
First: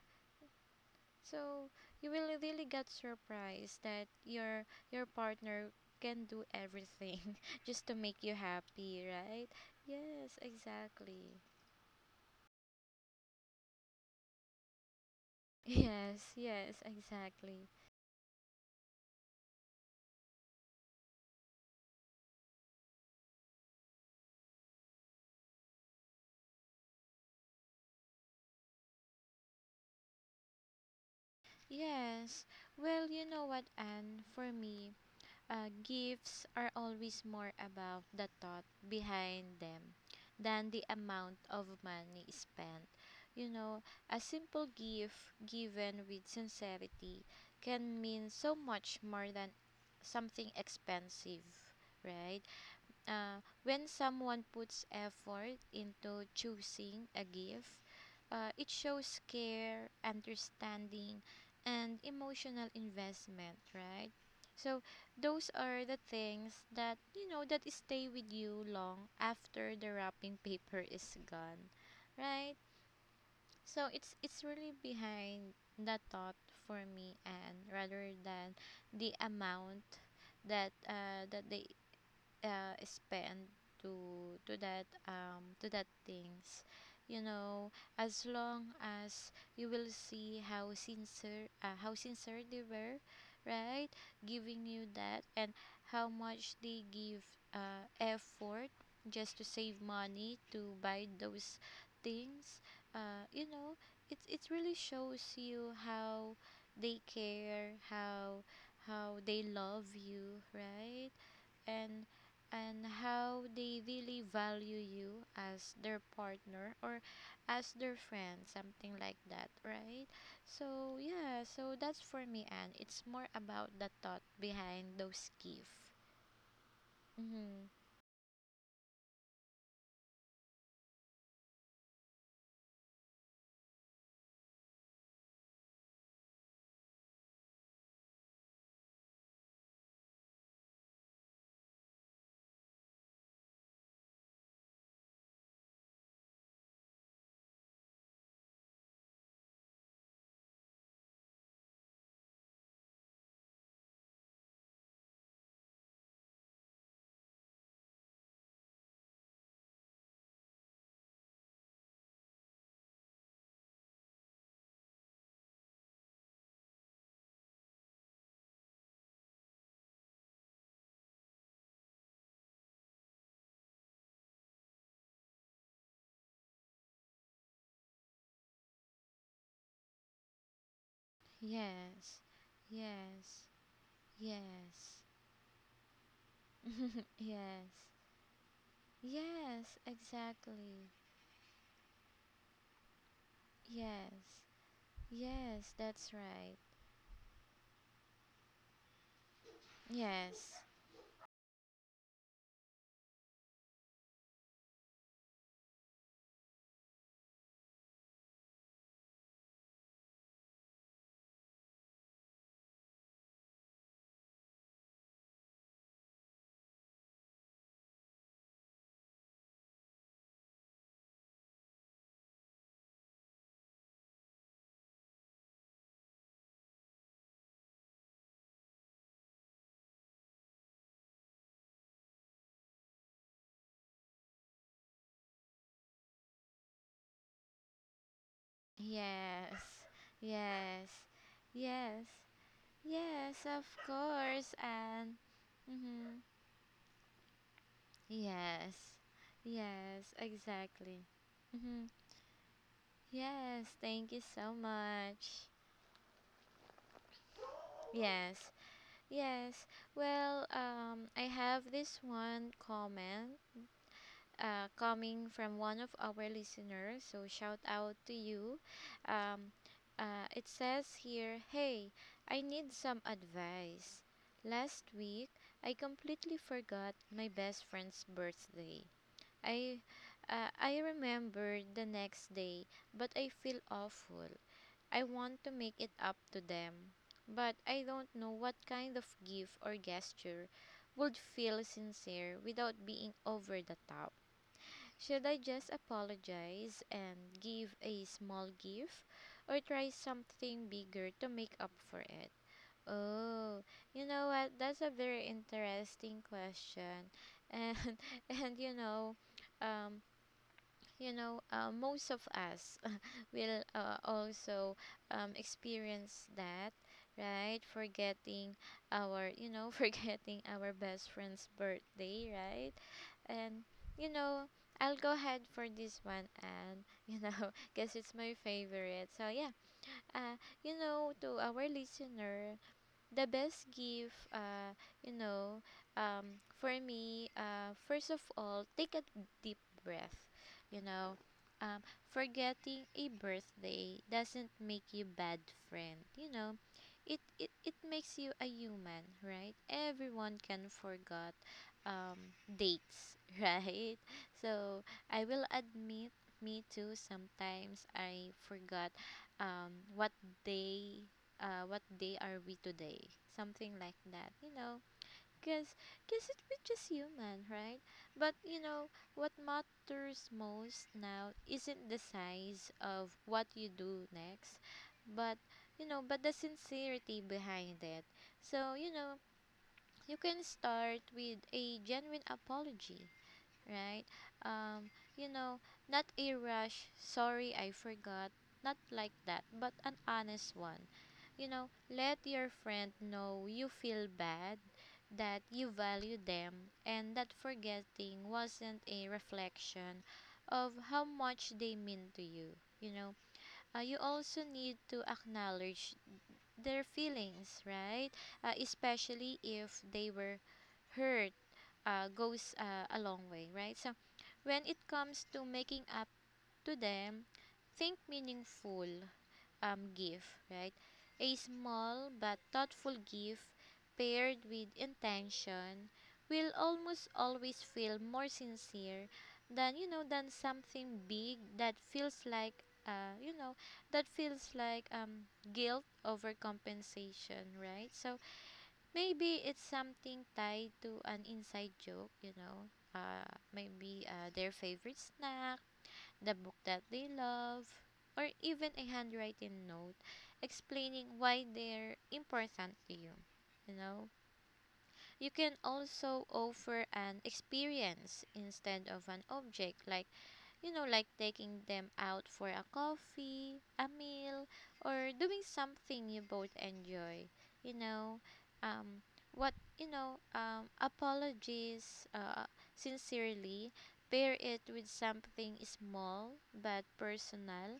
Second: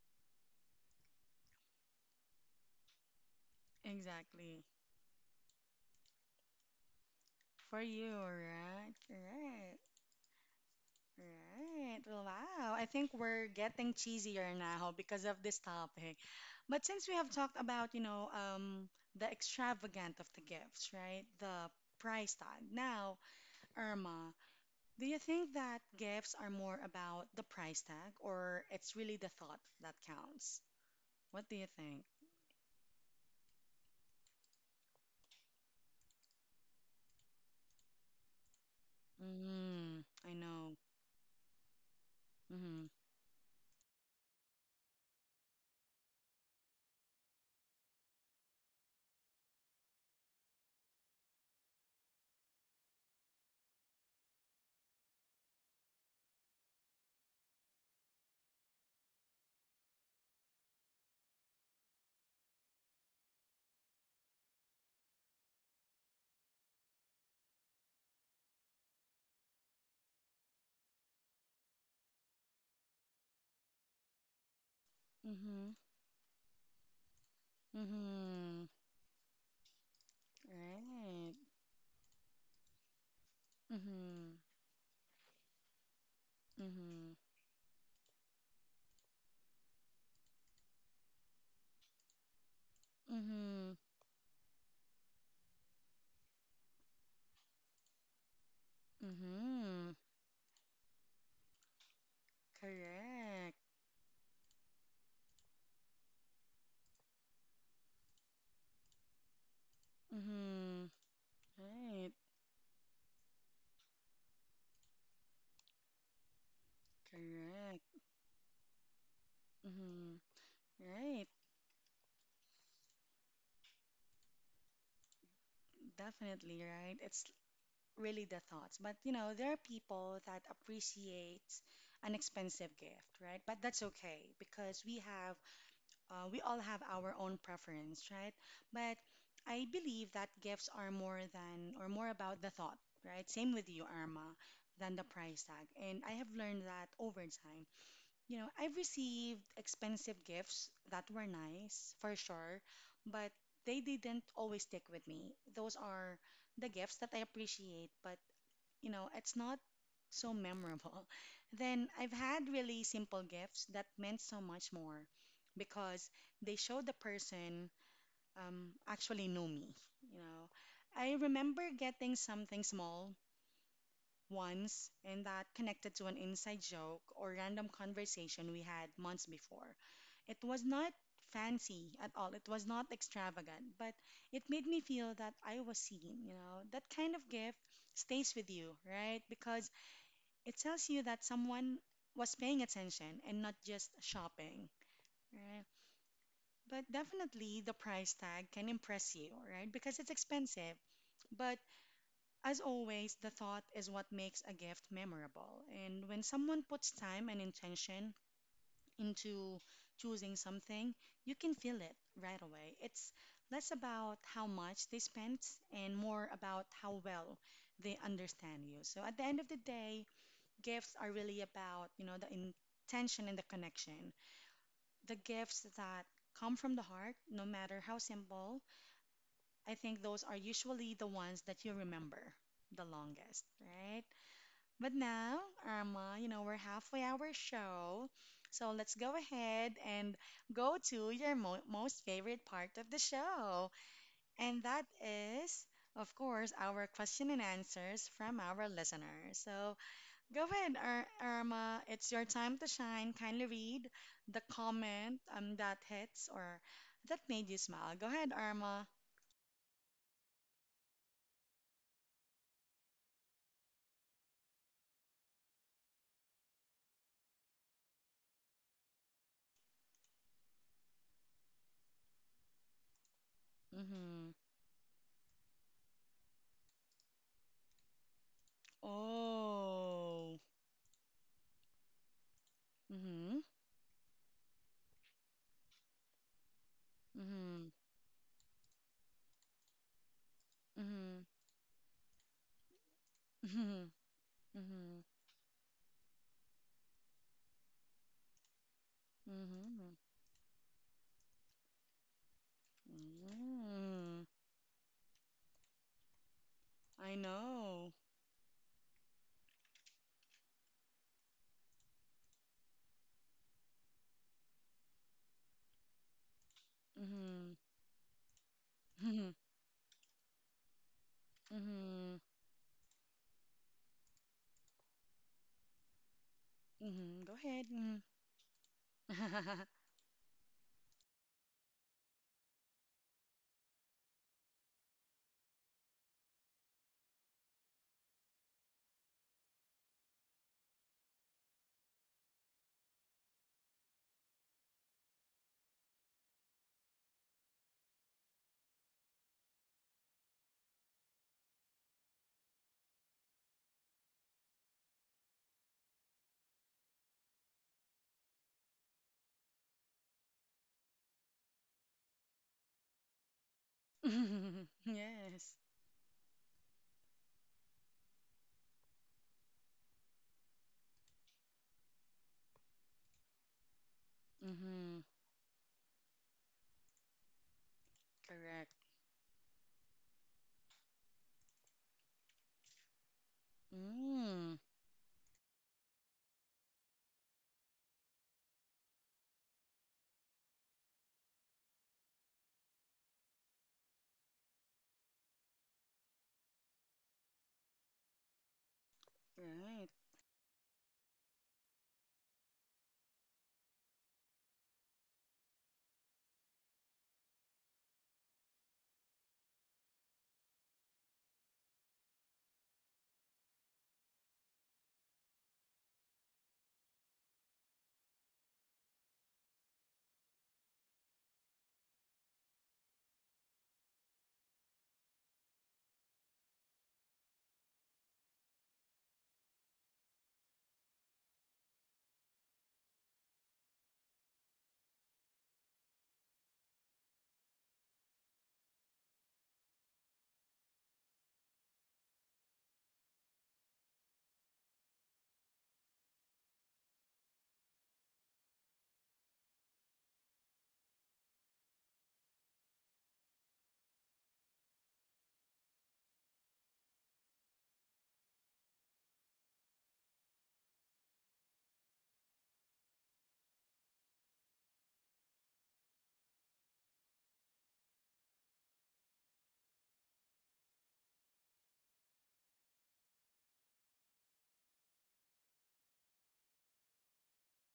so you will really get surprised that Exactly. Your partner can do everything For just to you, make you right? happy, right? Right. Yes, exactly. Right. Wow. I think we're getting cheesier now because of this topic. Yes, yes, But since we have talked exactly. about, you know, the extravagant of the gifts, right? The price tag. Now, Irma, do you think that gifts are more about the price tag or it's really the thought that counts? What do you think? Yes. Well, you know what, Anne, for me, gifts are always more about the thought behind them Mm, I than know. the amount of money spent. Mm-hmm. You know, a simple gift given with sincerity can mean so much more than something expensive, right? When someone puts effort into choosing a gift, it shows care, understanding, and emotional investment, right? So those are the things that you know that stay with you long after the wrapping paper is gone, right? So it's really behind Mm-hmm. the thought for me, and rather than Mm-hmm. the amount Right. that they spend Mm-hmm. To that things, Mm-hmm. you know, as long as you will see how sincere they were, Mhm. right, giving you that, and how much they give effort just to save Mhm. money to buy those things, you Correct. know, it really shows you how they care, how they love you, Mhm. right, and Right. and how they really value you as their partner or as Correct. their friend, something like that, right? Mhm. So Right. yeah, so that's for me, and it's more about the thought behind those gifts. Definitely, right? It's Mm-hmm. really the thoughts. But you know, there are people that appreciate an expensive gift, right? But that's okay because we have we all have our own preference, right? But I believe that gifts are more than or more about the thought, right? Same with you, Arma, than the price tag. And I have learned that over time. You know, I've received expensive gifts that were nice, for sure, but they didn't always stick with me. Those are the gifts that I appreciate, but you know, it's not so memorable. Then I've had really simple gifts that meant so much more because they showed the person actually knew me, you know. I remember getting something small once, and that connected to an inside joke or random conversation we had months before. It was not fancy Yes, at all, it was not yes, extravagant, but it made yes. me feel that I was seen, you know. That kind of gift Yes, stays with you, right? Because yes, it exactly. tells you that someone was paying attention and not just Yes, shopping, right? yes, that's right. But definitely the price tag can impress you, right? Because it's Yes. expensive. But as always, the thought is what makes a gift memorable. And when someone puts time and intention into choosing something, you can feel it right away. It's less about how much they spent and more about how well they understand you. So at the end of the day, gifts are really about, you know, the intention and the connection. The gifts that come from the heart, no matter how simple, I think those are usually the ones that you remember the longest, right? But now, Irma, you know, we're halfway our show. So let's go ahead Yes. and go Yes. to your mo Yes. most favorite part of the Yes, of show. course. And that And is, of mm-hmm. course, our question and answers from our Yes, listeners. So yes, go ahead, exactly. Ir Mm-hmm. Irma. It's your time to shine. Kindly Yes, read thank you the so comment much. That hits or that made you smile. Go ahead, Yes, Irma. yes. Well, I have this one comment coming from one of our listeners. So shout out to you. Um, it says here, hey, I need some advice. Mm-hmm. Last week, I completely forgot my best friend's birthday. I Oh. I remember the next day, but I Mm-hmm. feel awful. I want to make it up to them, but Mm-hmm. I don't know what kind of gift or gesture would Mm-hmm. feel sincere without being over the Mm-hmm. top. Mm-hmm. Should I just apologize and give a small gift or try Mhm. something bigger to make up for it? Oh, you know Mm. what? That's a very interesting question. I And know. and um you know, most of us will also experience that, Mhm. right? Forgetting our, Mhm. you know, forgetting our best friend's Mhm. birthday, right? And, you know, I'll go ahead for this one and, you Mhm. Go know, ahead. guess Mhm. it's my favorite. So, yeah, uh, you know, to our listener, the best gift you know, for me, first of all, take a deep breath, you know. um Forgetting a birthday doesn't make you bad friend, you know. It makes you a human, right? Everyone can forget um dates, right? So I will admit, me too, sometimes I forgot um what day what day are we today? Something like that, you know. Yes. Because we're just human, right? But, you know, what matters most now isn't the size of what you do next, Mhm. but, you know, but the sincerity behind it. So, Correct. you know, you can start with a genuine apology, right? Mm. Um, you know, not a rush, sorry I forgot, not like that, but an honest one. You know, let your friend know you feel bad, that you value them, and that forgetting wasn't a Right. reflection of how much they mean to you. You know, you also need to acknowledge their feelings, right? Especially if they were hurt goes a long way, right? So, when it comes to making up to them, think meaningful gift, right? A small but thoughtful gift paired with intention will almost always feel more sincere than you know than something big that feels like you know, that feels like guilt over compensation, right? So maybe it's something tied to an inside joke, you know. Uh, Maybe their favorite snack, the book that they love, or even a handwritten note explaining why they're important to you. You know, you can also offer an experience instead of an object, like you know, like taking them out for a coffee, a meal, or doing something you both enjoy. You know, um, what you know, apologies sincerely. Pair it with something small but personal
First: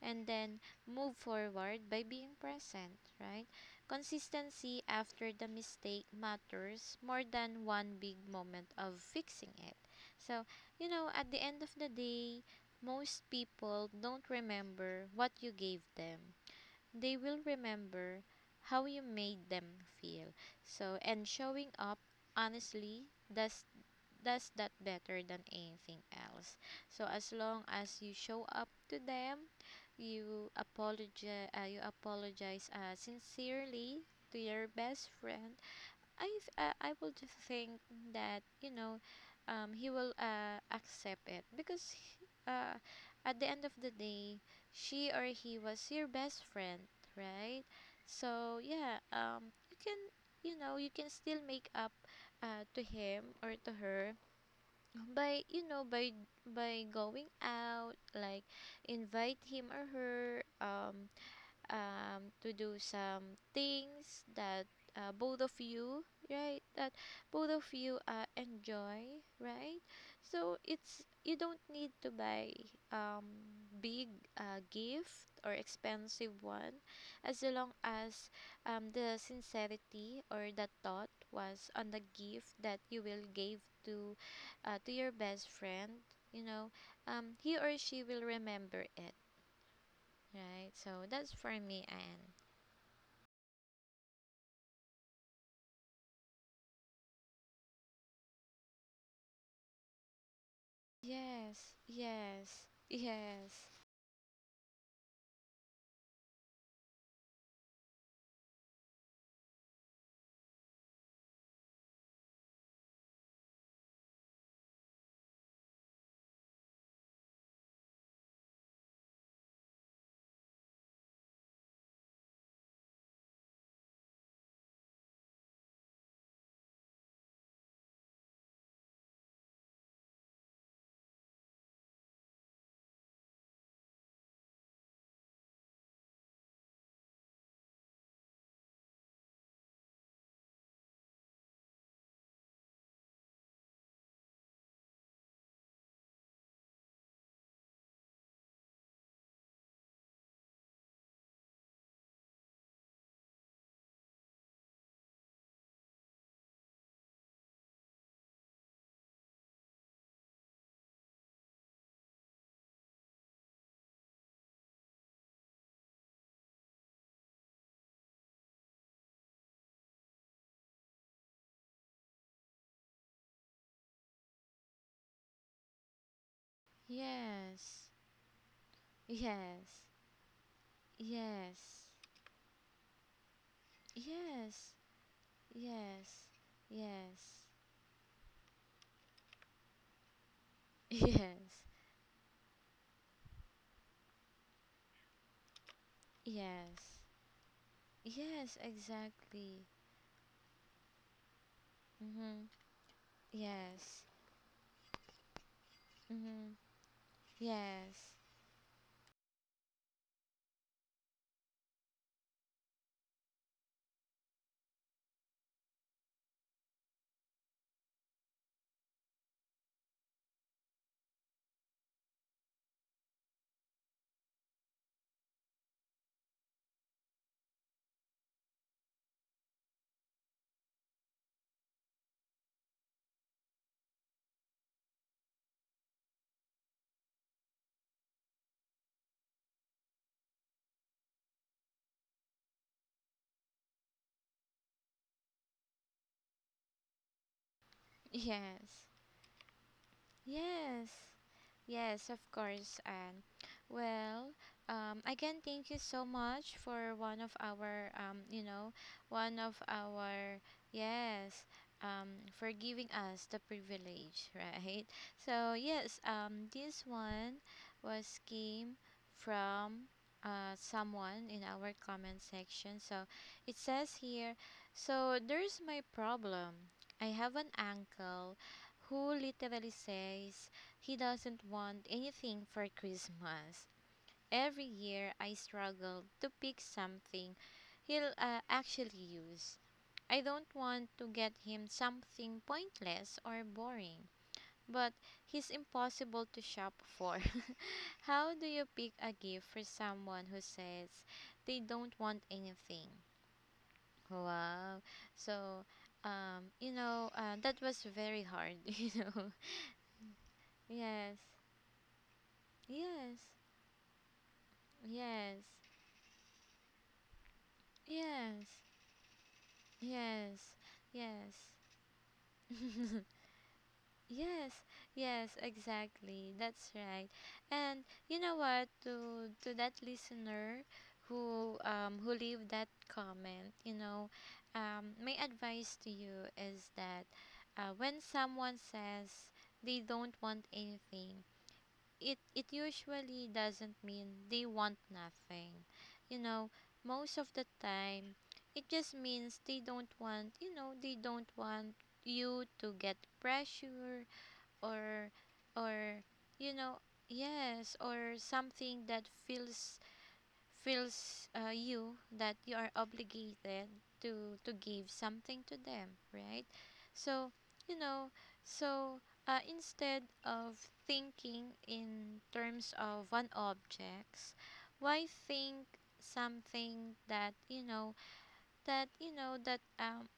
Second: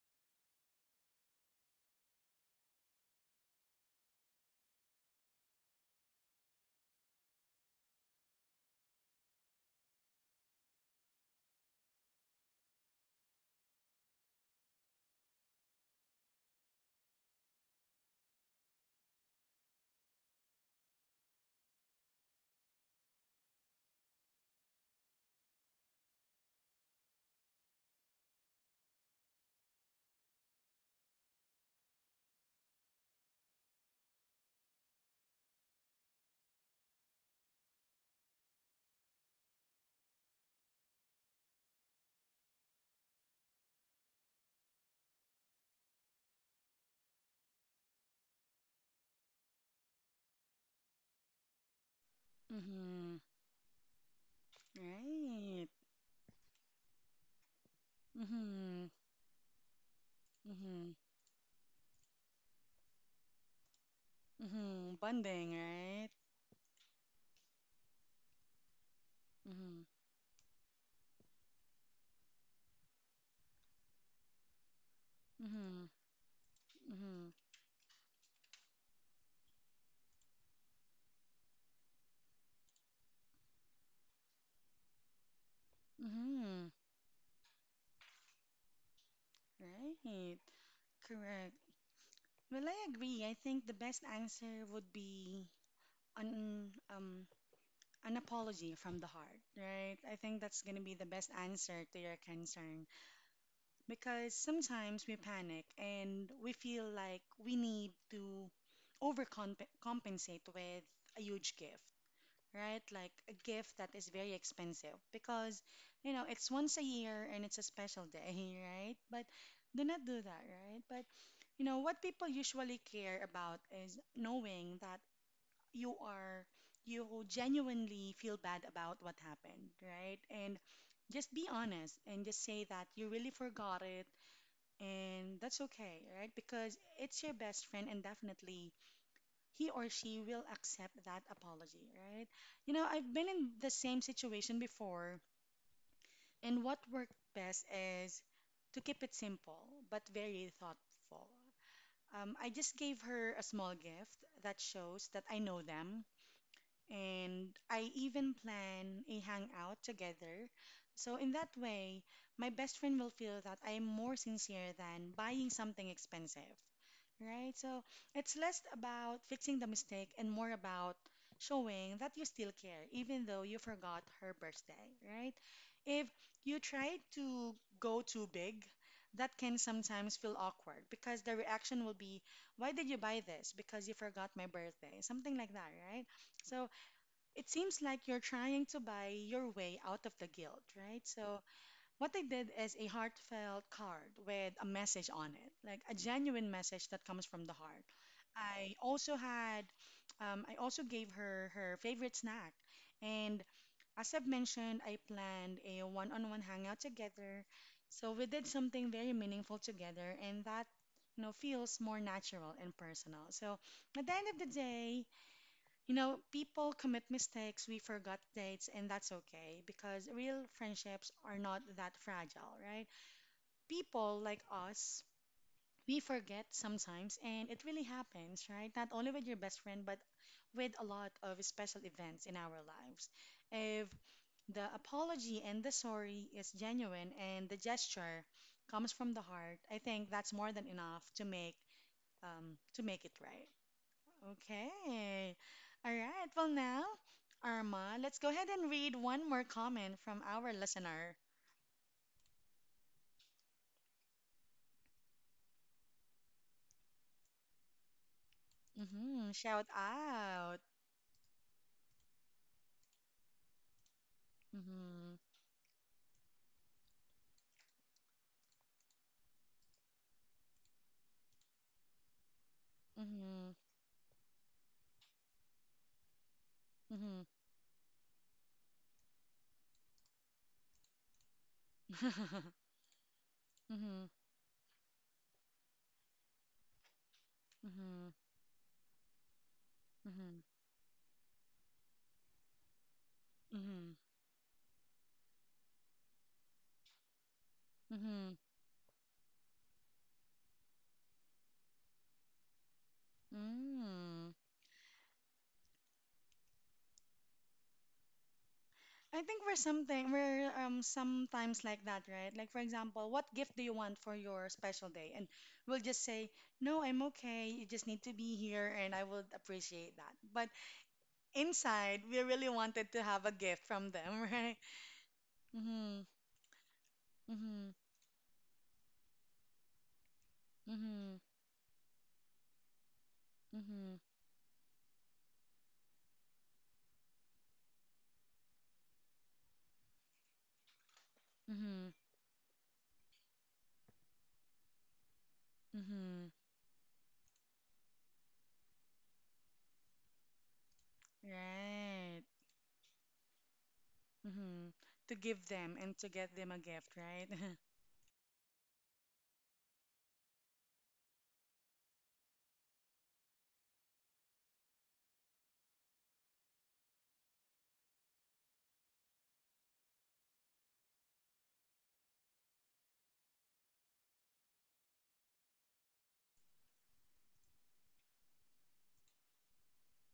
and then move forward by being present, right? Consistency after the mistake matters more than one big moment of fixing it. So, you know, at the end of the day, most people don't remember what you gave them. They will remember how you made them feel. So, and showing up honestly does does that better than anything else. So as long as you show up to them, you apologize sincerely to your best friend. I would think that, you know, he will accept it because uh, at the end of the day, she or he was your best friend, right? So yeah, you can you know you can still make up to Mhm. him or to her by you Right. know by going out, like Mhm. invite him or her Mhm. To do some things that Mhm. Both of Bonding, you, right? right? That both of you enjoy, right? Mhm. So it's you don't need to buy um, big gift or Mhm. expensive one, Mhm. as long as the sincerity or the thought was on the gift that you will give to to your best friend. You know, Mhm. He or she will remember it, Right. right? So that's for Correct. me, Anne. Well, I agree. I think the best answer would be on An apology from the heart, right? I think that's going to be the best Yes, answer to your yes, concern yes, because sometimes we panic and we feel like we need to overcompensate with a huge gift, right? Like a gift that is very expensive because, it's once a year and it's a special day, right? But do not do that, right? But, what people usually care about is knowing that you are you genuinely feel bad about what happened, right? And just be honest and just say that you really forgot it and that's okay, right? Because it's your best friend and definitely he or she will accept that apology, right? I've been in the same situation before and what worked best is to keep it simple but very thoughtful. I just gave her a small gift that shows that I know them and I even plan a hangout together. So, in that way, my best friend will feel that I am more sincere than buying something expensive, right? So, it's less about fixing the mistake and more about showing that you still care, even though you forgot her birthday, right? If you try to yes, go too big, that can yes, sometimes feel awkward because the yes, reaction will be, "Why did you buy this? Because you forgot my yes, birthday," something like that, right? yes, So yes, it seems like you're trying to buy your way out of the guilt, right? So, what I did is a heartfelt card with a message on it, like a yes, genuine message yes, that comes from the heart. yes, I also exactly. had, I also gave her her favorite Mm-hmm. snack. And Yes. as I've mentioned, I planned a one on one Mm-hmm. hangout together. Yes. So, we did something very meaningful together, and that feels more natural and personal. So at the end of the day, people commit mistakes, we forgot dates, and that's okay because real friendships are not that fragile, right? People like us, we forget sometimes, and it really happens, right? Not only with your best friend, but with a lot of special events in our lives. If the apology and the sorry is genuine and the gesture comes from the heart, I think that's more than enough to make to make it right. Okay. All right. Well, now, Arma, let's go ahead and Yes. read one more comment from our Yes. listener. Yes, of course, and well, again, thank you so much for you know, Mm-hmm. one of Shout our, out. yes, for giving us the privilege, right? Mm-hmm. So, yes, this one was came from someone in our comment section. So, Mm-hmm. it says here, so there's my problem. I Mm-hmm. have an uncle who literally says he doesn't want anything for Christmas. Mm-hmm. Every year, I struggle to pick something Mm-hmm. he'll actually use. I Mm-hmm. don't want to get him something pointless or Mm-hmm. boring, but he's impossible to shop for. How Mm-hmm. do you pick a gift for someone who says they don't want anything? Mm. Wow. So, you know, that was very hard, you I know. think we're Yes. sometimes like that, right? Like for example, Yes, what gift do you want for your special day? And yes, we'll just say, "No, I'm okay. You just need to be yes, here, and I would appreciate that." yes, But yes. inside, we really wanted to have a gift from them, Yes, right? yes, Mm-hmm. exactly. That's right. Mm-hmm. And you know what, to that listener Mm-hmm. Who leave that comment, you Mm-hmm. know, my advice to you is that when someone says they don't want anything, Mm-hmm. it usually doesn't mean they want nothing. You Mm-hmm. know, most of the time it just means they don't want, they don't want Right. you to get pressure Mm-hmm. or To give them and or to get you them a know, gift, right? yes, or something that feels feels you that you are obligated to give something to them, right? so you know so Instead of thinking in terms of one objects, why think something that you know that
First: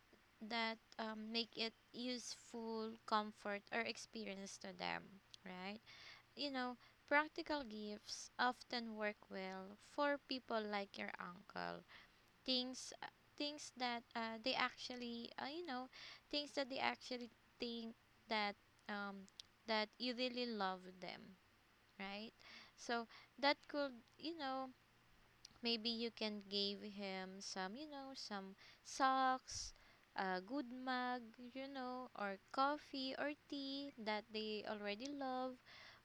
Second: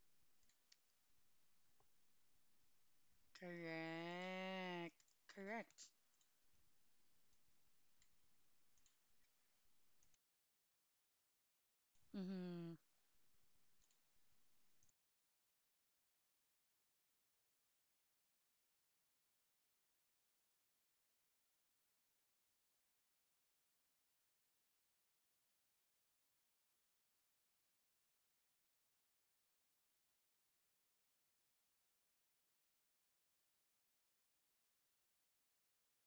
make it useful comfort or experience to Correct. them, right? Correct. you know, Practical gifts often work well for people like your uncle. Mm-hmm. Things uh, Things that they actually you know, things that they actually think that um that you really love them, right? So that could, you know, maybe you can give him some, some socks, a good mug, you know, or coffee or tea that they already love,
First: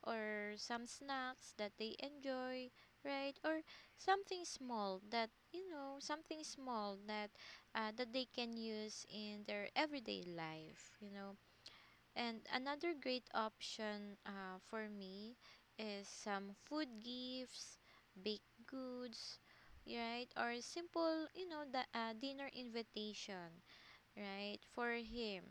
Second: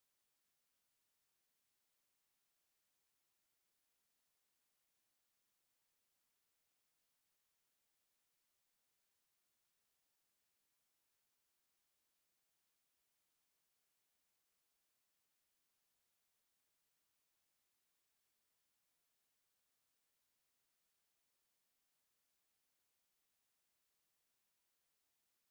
or some snacks that they enjoy, right? Or something small that something small that they can use in their everyday life, you know. And another great option, for me, is some food gifts, baked goods, right? Or simple, you know, the dinner invitation, right? For him,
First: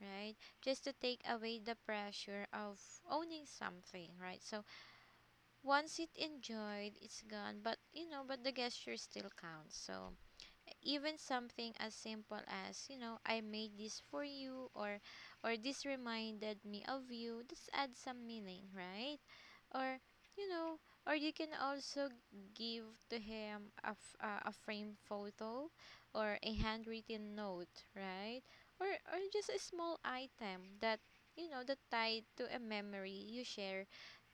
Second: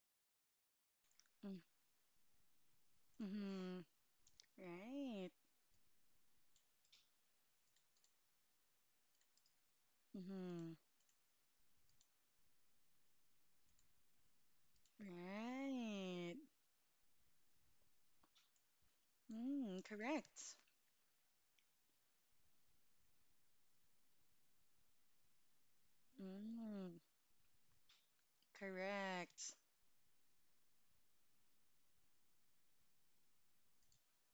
right? Just to take Mm-hmm. away the pressure of owning Mm-hmm. something, right? So Right. once it enjoyed, it's gone, but you know, but the gesture still counts. So Mm-hmm. even something as simple as, you know, I made this for you, or this Right. reminded me of you, just add some meaning, right? Mm, or you correct. know or you can also give to him a framed photo or a Mm, handwritten note, right? Or just correct. a small item that you know that tied to a memory you share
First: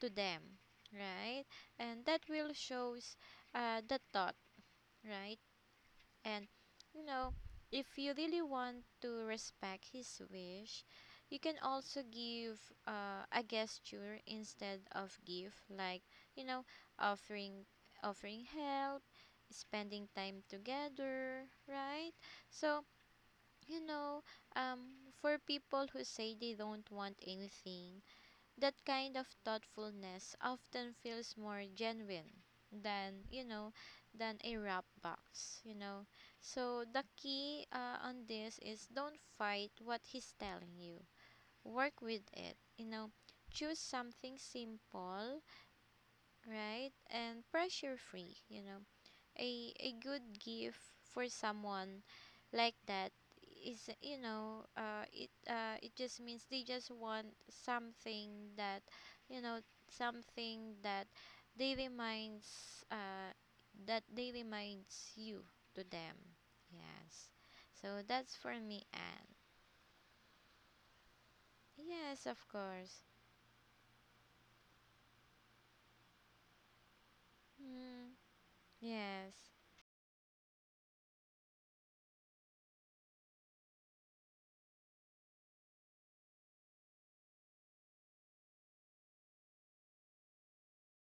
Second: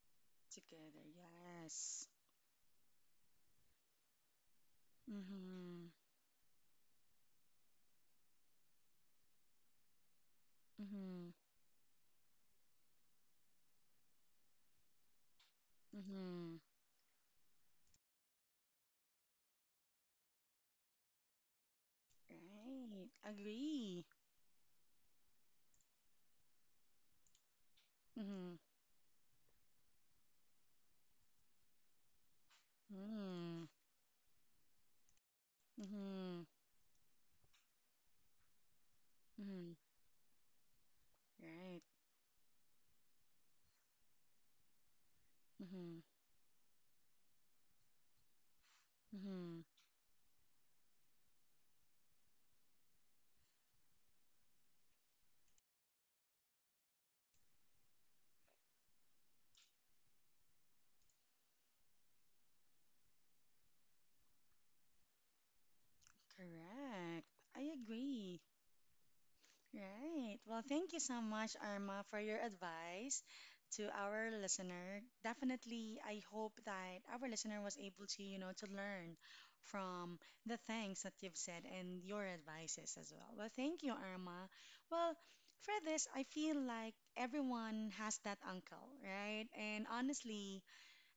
to them, Together, right? And yes. that will shows the thought, right? Mm-hmm. And, you know, if you really want to respect his wish, Mm-hmm. you can also give a gesture instead of gift, like, you Mm-hmm. know, offering offering help, spending time together, right? So, Right. you Agree. know, for people who say they don't want anything, Mm-hmm. that kind of thoughtfulness often feels more genuine than you Mm-hmm. know than a wrap box, you know. Mm-hmm. So the key on this is don't fight Mm-hmm. what he's telling you. Right. Work with it, you know. Choose something simple, Mm-hmm. right? And pressure free, you know. Mm-hmm. A good gift for someone like that is it just means they just want something that you know something they reminds uh, that they reminds you to them. Correct. Yes, I so that's agree. for me, Anne. Right. Well, thank you so much, Arma, for Yes, your of course. advice to our listener. Definitely, I hope that our listener was able Mm, to, you know, to learn yes, from the things that you've said and your advices as well. Well, thank you, Arma. Well, for this, I feel like everyone has that uncle, right? And honestly,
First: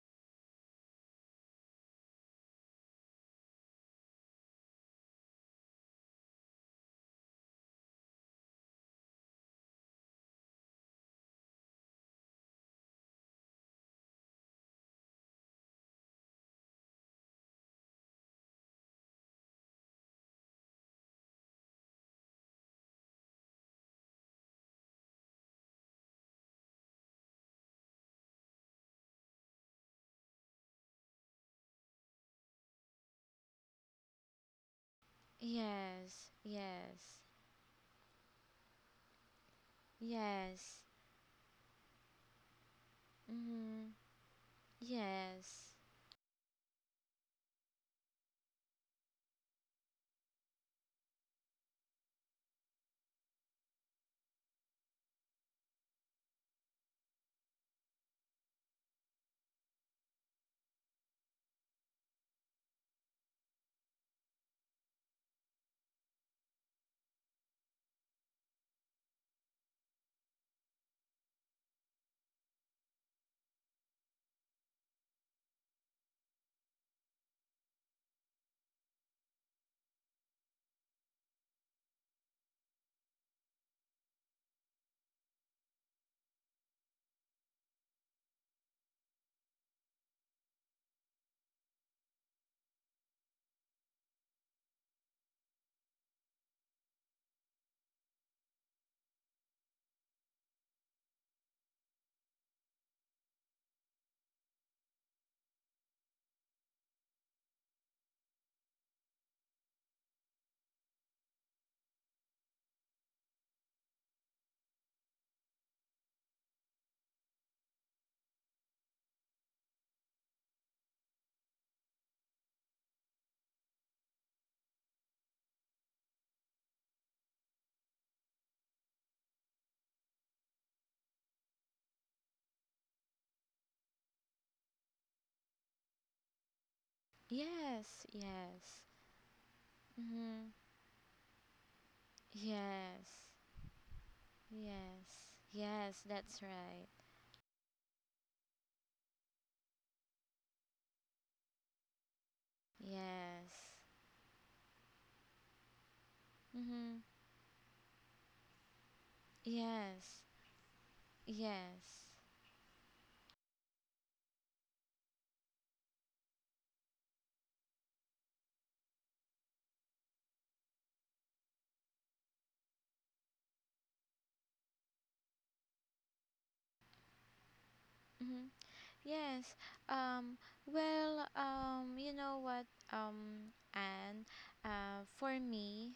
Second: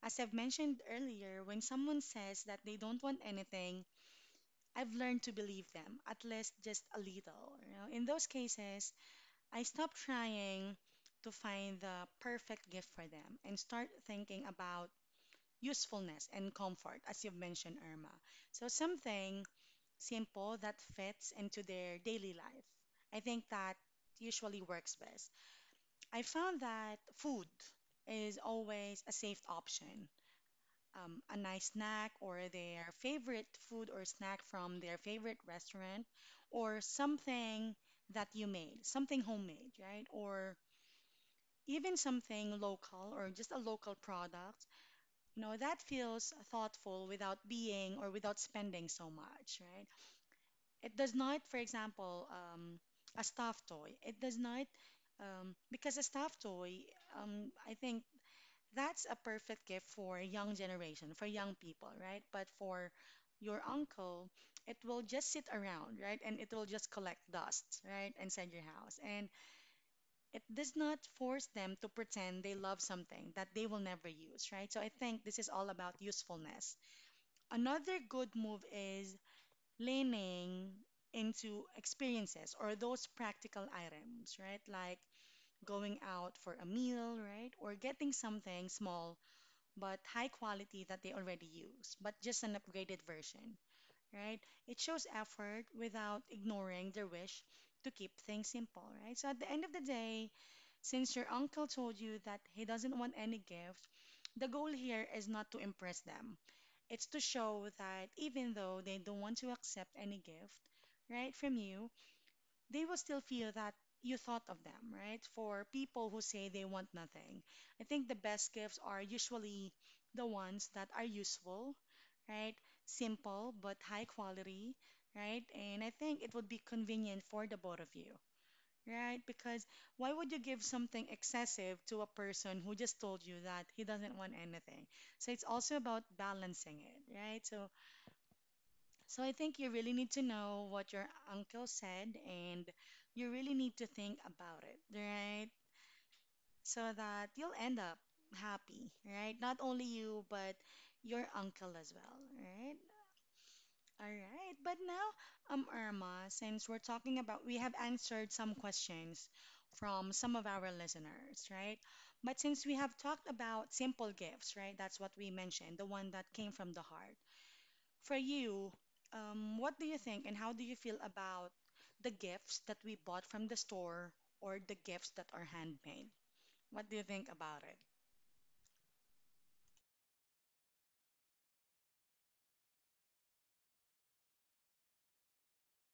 as I've mentioned earlier, when someone says that they don't want anything, I've learned to believe them, at least just a little. You know, in those cases, I stopped trying to find the perfect gift for them and start thinking about usefulness and comfort, as you've mentioned, Irma. So, something simple that fits into their daily life. I think that usually works best. I found that food is always a safe option. A nice snack or their favorite food or snack from their favorite restaurant yes, or yes, something that you made, something homemade, right? Or yes. even something local or just a Mm, local product, yes, that feels thoughtful without being or without spending so much, right? It does not, for example, a stuffed toy. It does not, because a stuffed toy, I think that's a perfect gift for young generation, for young people, right? But for your uncle, it will just sit around, right? And it will just collect dust, right? Inside your house. And it does not force them to pretend they love something that they will never use, right? So I think this is all about usefulness. Another good move is leaning into experiences or those practical items, right? Like going out for a meal, right? Or getting something small but high quality that they already use, but just an upgraded version, right? It shows effort without ignoring their wish to keep things simple, right? So at the end of the day, since your uncle told you that he doesn't want any gift, the goal here is not to impress them. It's to show that even though they don't want to accept any gift, right, from you, they will still feel that you thought of them, right? For people who say they want nothing, I think the best gifts are usually the ones that are useful, right? Simple but high quality, right? And I think it would be convenient for the both of you, right? Because why would you give something excessive to a person who just told you that he doesn't want anything? So it's also about balancing it, right? So yes, yes. so I think you really need to Mm, know what your uncle said and yes. you really need to think about it, Yes. right? Yes, that's right. So that you'll end up happy, right? Not only you, but your uncle as well, right? Yes. All right, but now, Irma, since we're Mhm. talking about, we have answered some questions from Yes. some of our listeners, right? Yes. But since we have talked about simple gifts, right? That's what we mentioned, the one that came from the heart. For you, what do you think and how do you feel about the gifts that we bought from the store or the gifts that are handmade? What do you think about it? Mhm. Yes. Um well, you know what and for me,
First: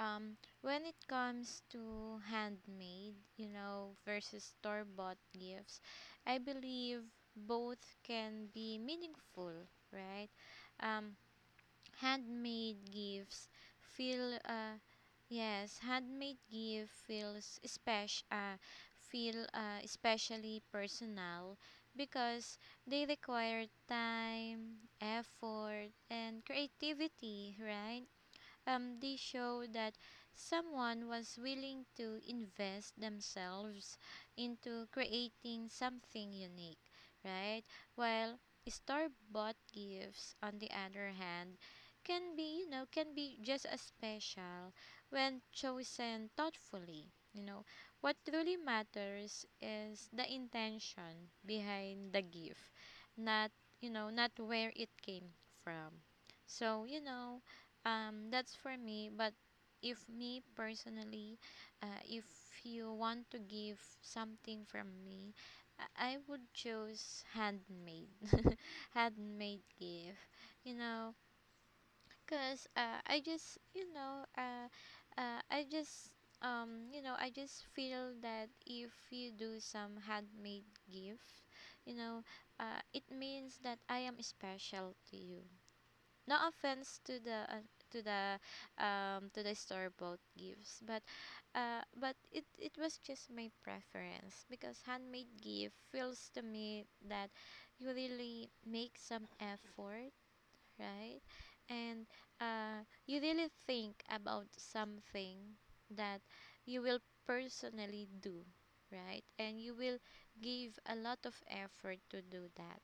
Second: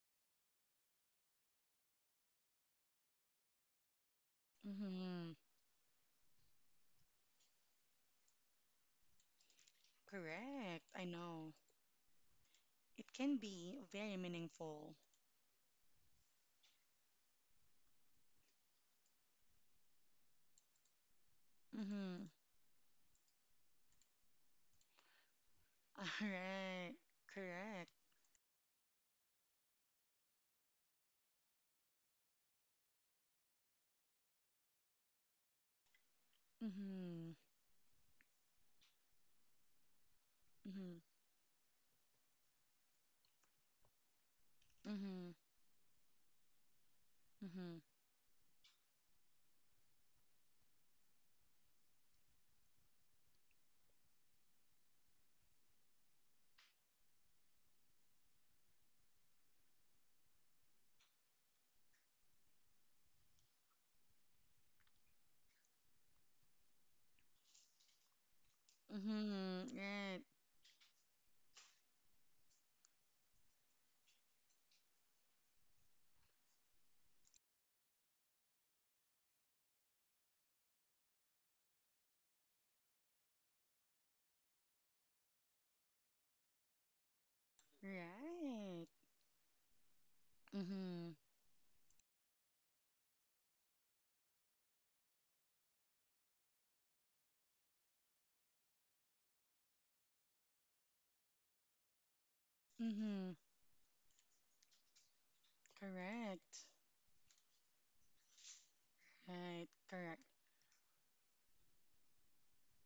um when it comes to handmade, you know, versus store-bought Mm-hmm. gifts, I believe both can be meaningful, right? Correct. I Um know. Handmade It can gifts be very feel meaningful. yes handmade gift feels special feel especially personal Mm-hmm. because they require time effort All and right. creativity, Correct. right? They show that someone was willing to invest themselves into creating something unique, Mm-hmm. right? While store bought gifts, on the Mm-hmm. other hand, can be, can be just as special Mm-hmm. when chosen thoughtfully. You know, Mm-hmm. what truly matters is the intention behind the gift, not, you know, not where it came from. So, that's for me. But if me personally, if you want to give something from me, I would choose handmade handmade Mm-hmm. gift, you know. Because I just you know I just you know I just feel that if you do some handmade gift, you know, it means that I am special to you. No offense Right. to the Right. To the store bought gifts, Mm-hmm. But it was just my preference, because handmade gift feels to me that you really make some effort, right? And, you Mm-hmm. really think about something that Correct. you will personally do, right? And Right. you will Correct. give a lot of effort to do that.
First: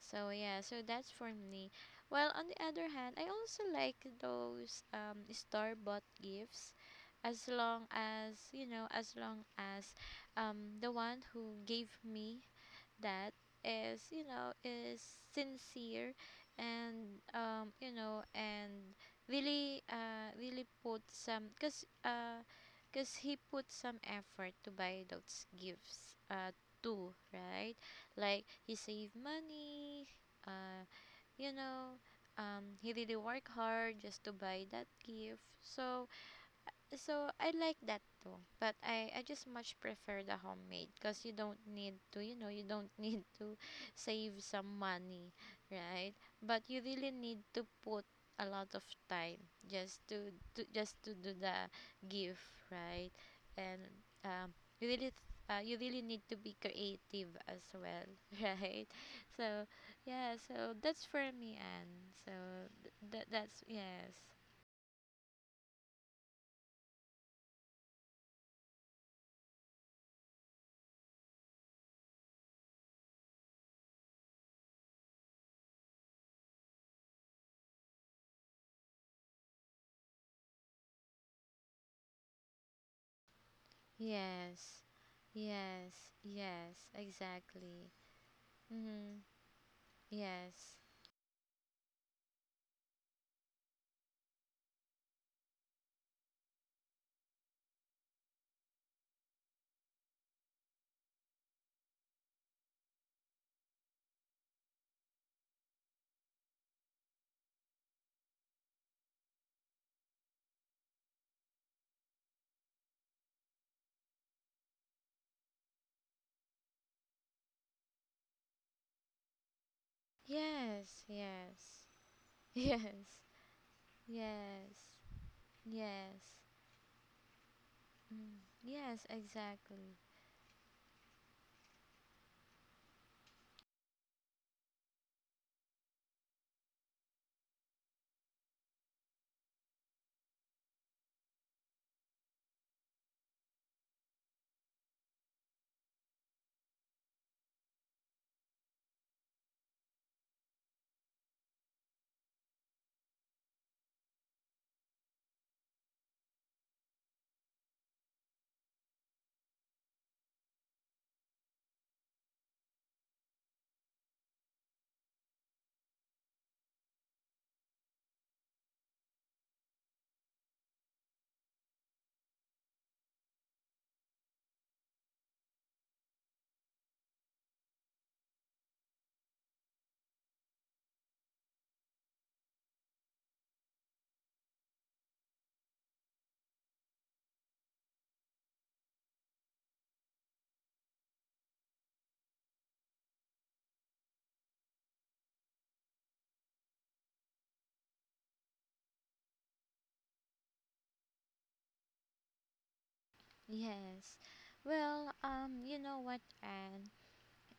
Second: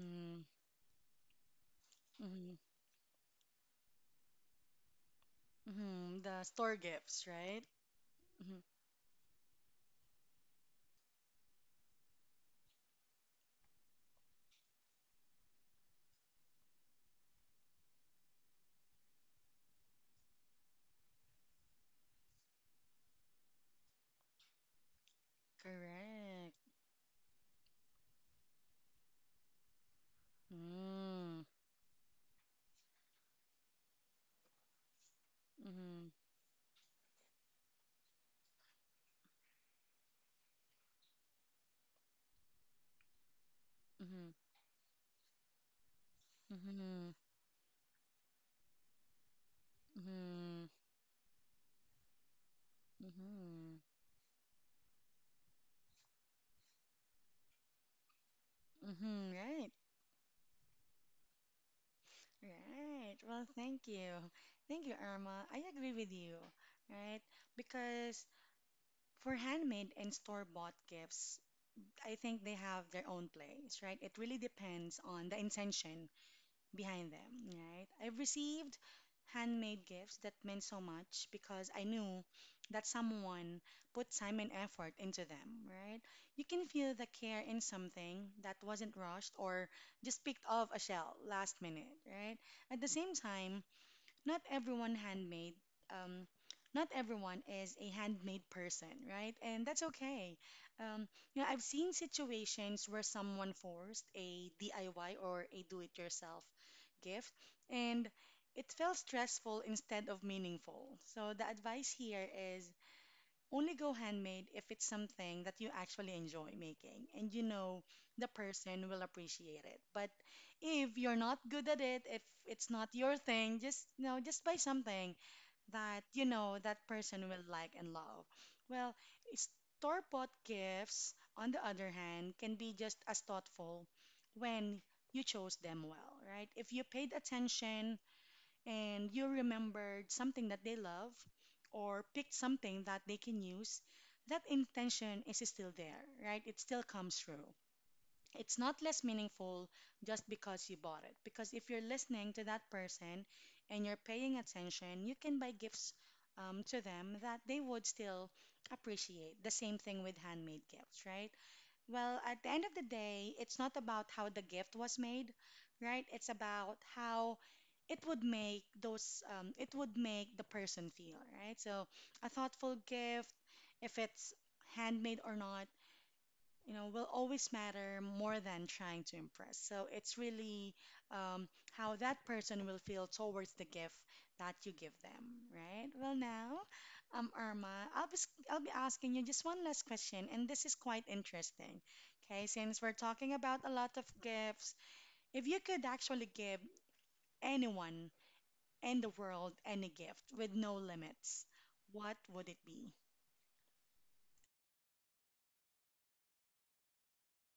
So yeah, so that's for me. Well, on Mm-hmm. the other hand, I also like those store-bought Mm-hmm. The gifts, store gifts, as right? long as Mm-hmm. As long as the one who gave me that is you know is sincere and and really really put some, because he put some effort to buy those gifts Correct. too, right? Like he saved money, uh Mm-hmm. you know he really worked hard just to buy that gift. So Mm-hmm. so I like that too, but I just much prefer the homemade because you don't need to you know you don't need to save some money, right? But you Mm-hmm. really Mm-hmm. need to put a lot of time just to Mm-hmm. just to do the gift, right? And, um, you really you really need to be creative as well, right? Mm-hmm. So Right. yeah, so that's for me, and so Right. that Well, that's thank yes. you. Thank you, Irma. I agree with you, right? Because for handmade and store-bought gifts, I think they have their own place, right? It really depends on the intention behind them, right? I've received handmade gifts that meant so much because I knew that someone put time and Yes. effort into them, right? Yes. You can Yes. feel the care in Exactly. something that wasn't Mhm. rushed or just picked off Yes. a shelf last minute, right? At the same time, not everyone handmade um, not everyone is a handmade person, right? And that's okay. Um, you know i've seen situations where someone forced a DIY or a do-it-yourself gift, and it felt stressful instead of meaningful. So the advice here is only go handmade if it's something that you actually enjoy making and you know the person will appreciate it. But if Yes. you're not good at Yes. it, if it's not your Yes. thing, just buy Yes. something that Yes. you know that person will like and love. Mm. Well, Yes, exactly. store-bought gifts, on the other hand, can be just as thoughtful when you chose them well, right? If you paid attention and you remembered something that they love or picked something that they can use, that intention is still there, right? It still comes through. It's not less meaningful just because you bought it. Because if you're listening to that person and you're paying attention, you can buy gifts to them that they would still appreciate. The same thing with handmade gifts, right? Well, at the end of the day, it's not about how the gift was made, right? It's about how it would make the person feel, right? So a thoughtful gift, if it's handmade or not, will always matter more than trying to impress. So it's really um, how that person will feel towards the gift that you give them, right? Well, now, Irma, I'll be, I'll be asking you just one last question, and this is quite interesting. Okay, since we're talking about a lot of gifts, if you could actually give anyone in the world any gift with no limits, what would it be? Yes. Well, you know what, Anne?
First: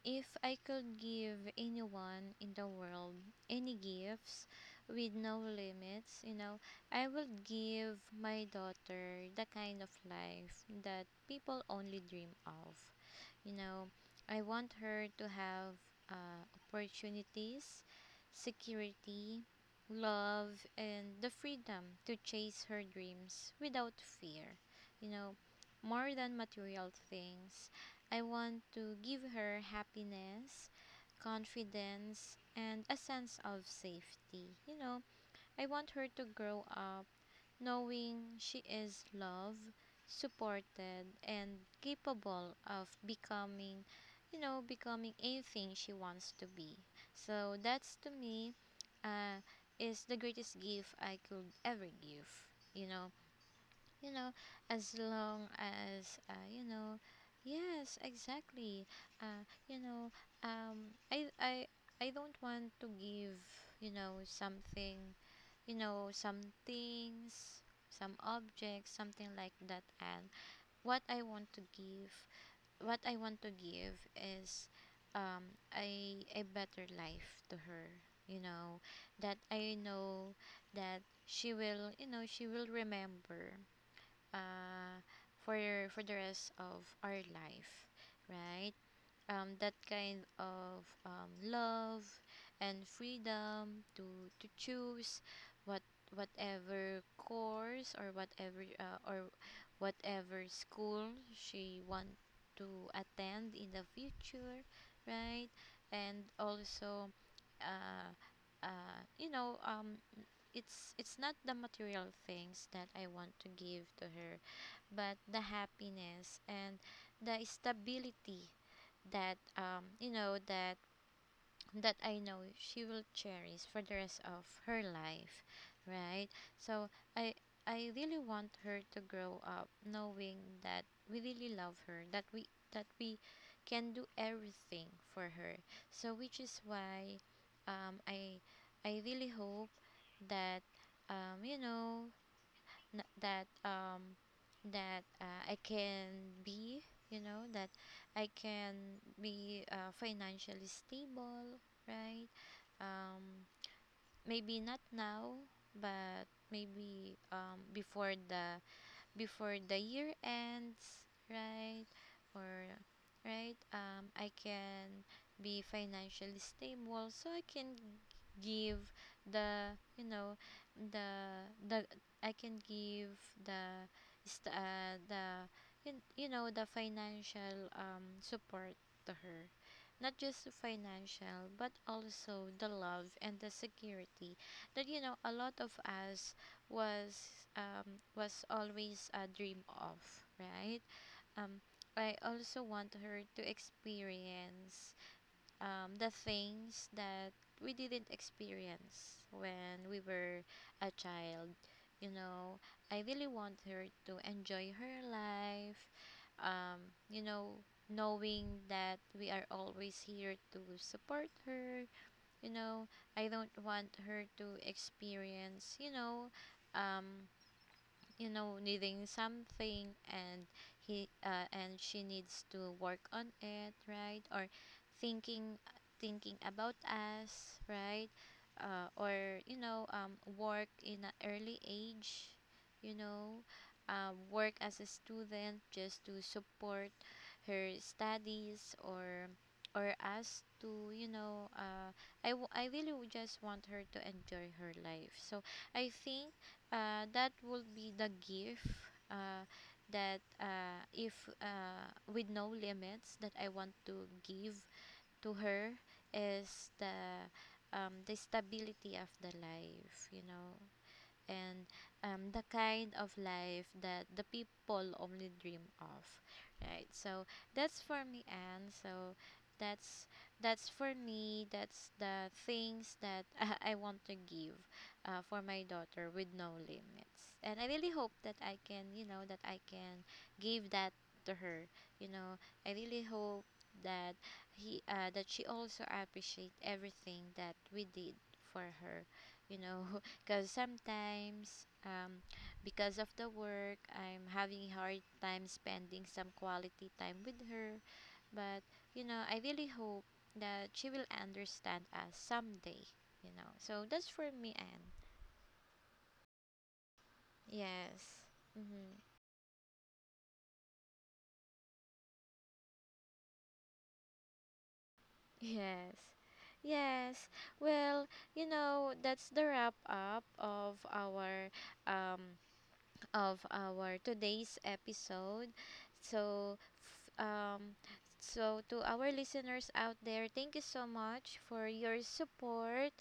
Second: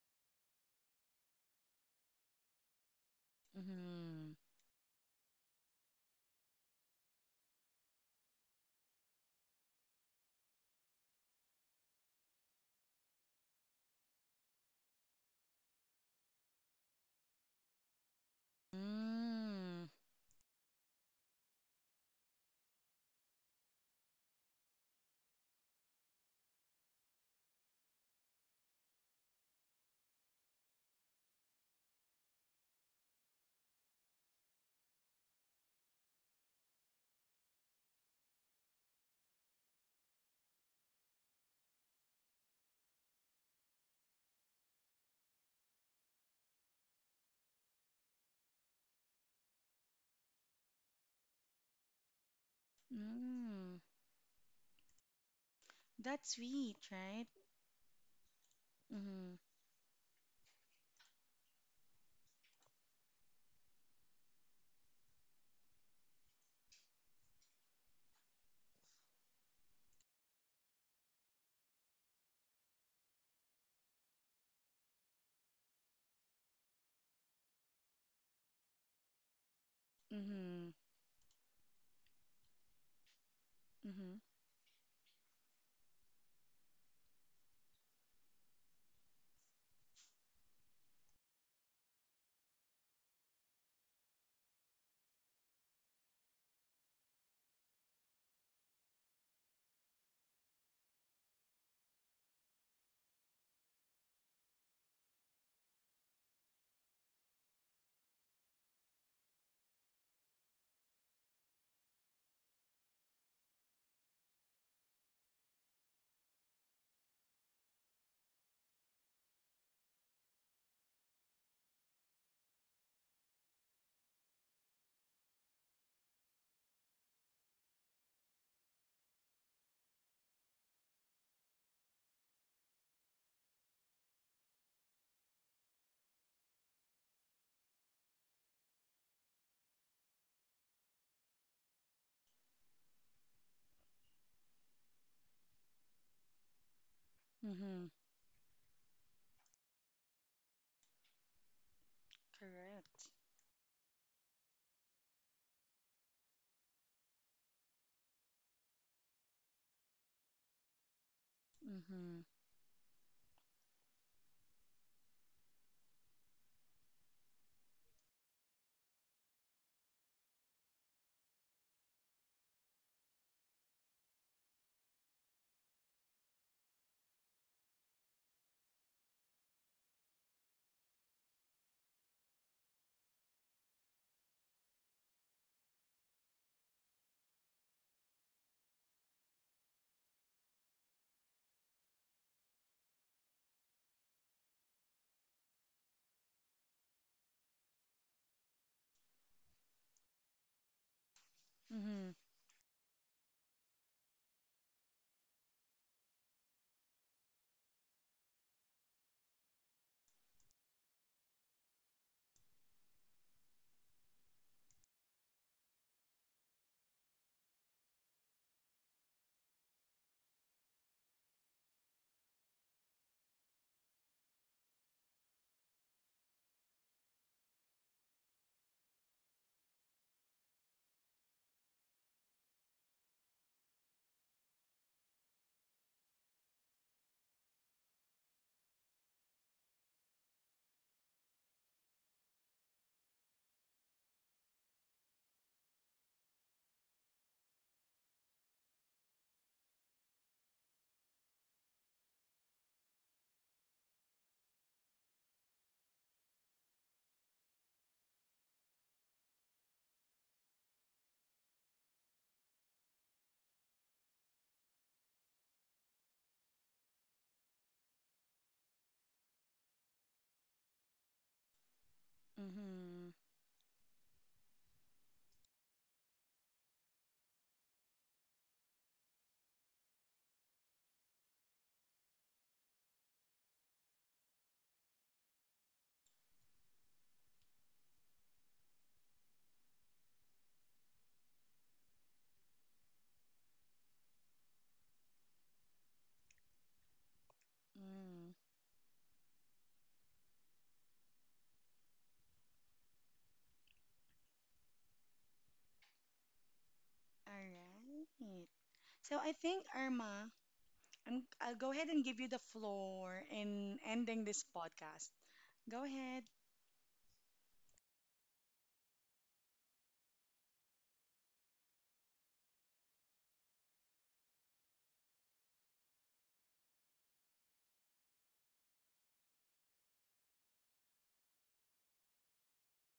If I could give anyone in the world any Mm-hmm. gifts with no limits, you know, I would give my daughter the kind of life that people only dream of. You know, I want her to have opportunities, security, Mm-hmm. love, and the freedom to chase her dreams without fear. You know, more than material things, I want to give her happiness, confidence, and a sense of safety. You know, I want her to grow up knowing she is loved, supported, and capable of becoming, becoming anything she wants to be. So that's to me uh, is the greatest gift I could ever give. You know, Mm-hmm. you know, as long as That's sweet, right? yes, exactly. Mm-hmm. Uh, you know, um, I, I, I don't want to give, you know, something some things, some objects, something like that. And what I want to give, what I want to give is a better life to her. You know, that I know Mm-hmm. that she will, you know, she will remember Mm-hmm. uh, for, for the rest of our life, right? That kind of love and freedom to choose what whatever course or whatever school she want to attend in the future, right? And also uh, uh, you know um it's not the material things that I want to give to her, but the happiness and the stability that that that I know she will cherish for the rest of her life, right? So I I really want her to grow up knowing that we really love her, that we can do everything for her. So which is why um I I really hope that um you know n- that um that I can be, you know, that Mm-hmm. I can be financially stable, right? Correct. Um, Maybe not now, but maybe before the year ends, right? Mm-hmm. Or right, I can be financially stable, so I can give the you know the I can give the st- uh, the you know the financial support to her, not just the financial, but also the love and the security that you know a lot of us was was always a dream of, right? um, I also want her to experience the things that we didn't experience when we were a child. You Mm-hmm. know, I really want her to enjoy her life. Um, you know, knowing that we are always here to support her. You know, I don't want her to experience, um, you know needing something and he and she needs to work on it, right? Or thinking thinking about us, right? Or, you know, work in an early age, you know, work as a student just to support her studies or us to, you know. I really would just want her to enjoy her life, so I think that will be the gift, uh, that if with no limits that I want to give to her, is the stability of the life, you know, and the kind of life that the people only dream of, right? So that's for me, and so that's that's for me, that's the things Mm-hmm. that I want to give for my daughter with no limits, and I really hope that I can you know that I can give that to her, you know. I really hope that he that she also appreciate everything that we did for her, you know. Because sometimes, because of the work, I'm having a hard time spending some quality time with her. Mm. But, you know, I really hope that she will understand us someday, you know. So that's for me, Anne. All Yes. right. Mm-hmm. So I think Irma, I'll go ahead and give you the floor in ending this podcast. Go Yes. ahead. Yes. Well, you know, that's the wrap up of our um today's episode. So, f- um, so to our listeners out there, thank you so much for your support.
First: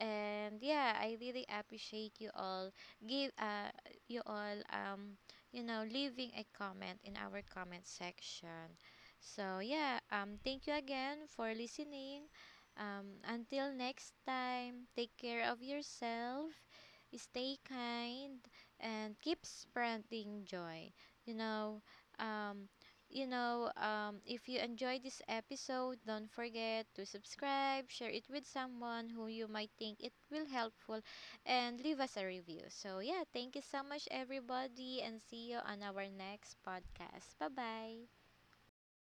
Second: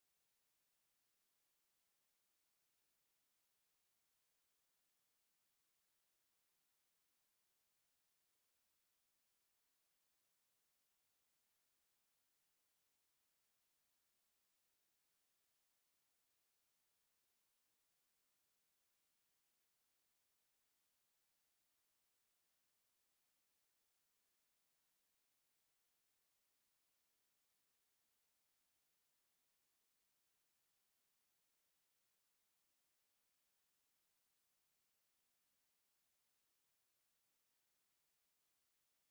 And yeah, I really appreciate you all. Give you all um you know leaving a comment in our comment section. So yeah, thank you again for listening. Until next time, take care of yourself, stay kind and keep spreading joy. You know, um, if you enjoyed this episode, don't forget to subscribe, share it with someone who you might think it will helpful, and leave us a review. So yeah, thank you so much, everybody, and see you on our next podcast. Bye bye.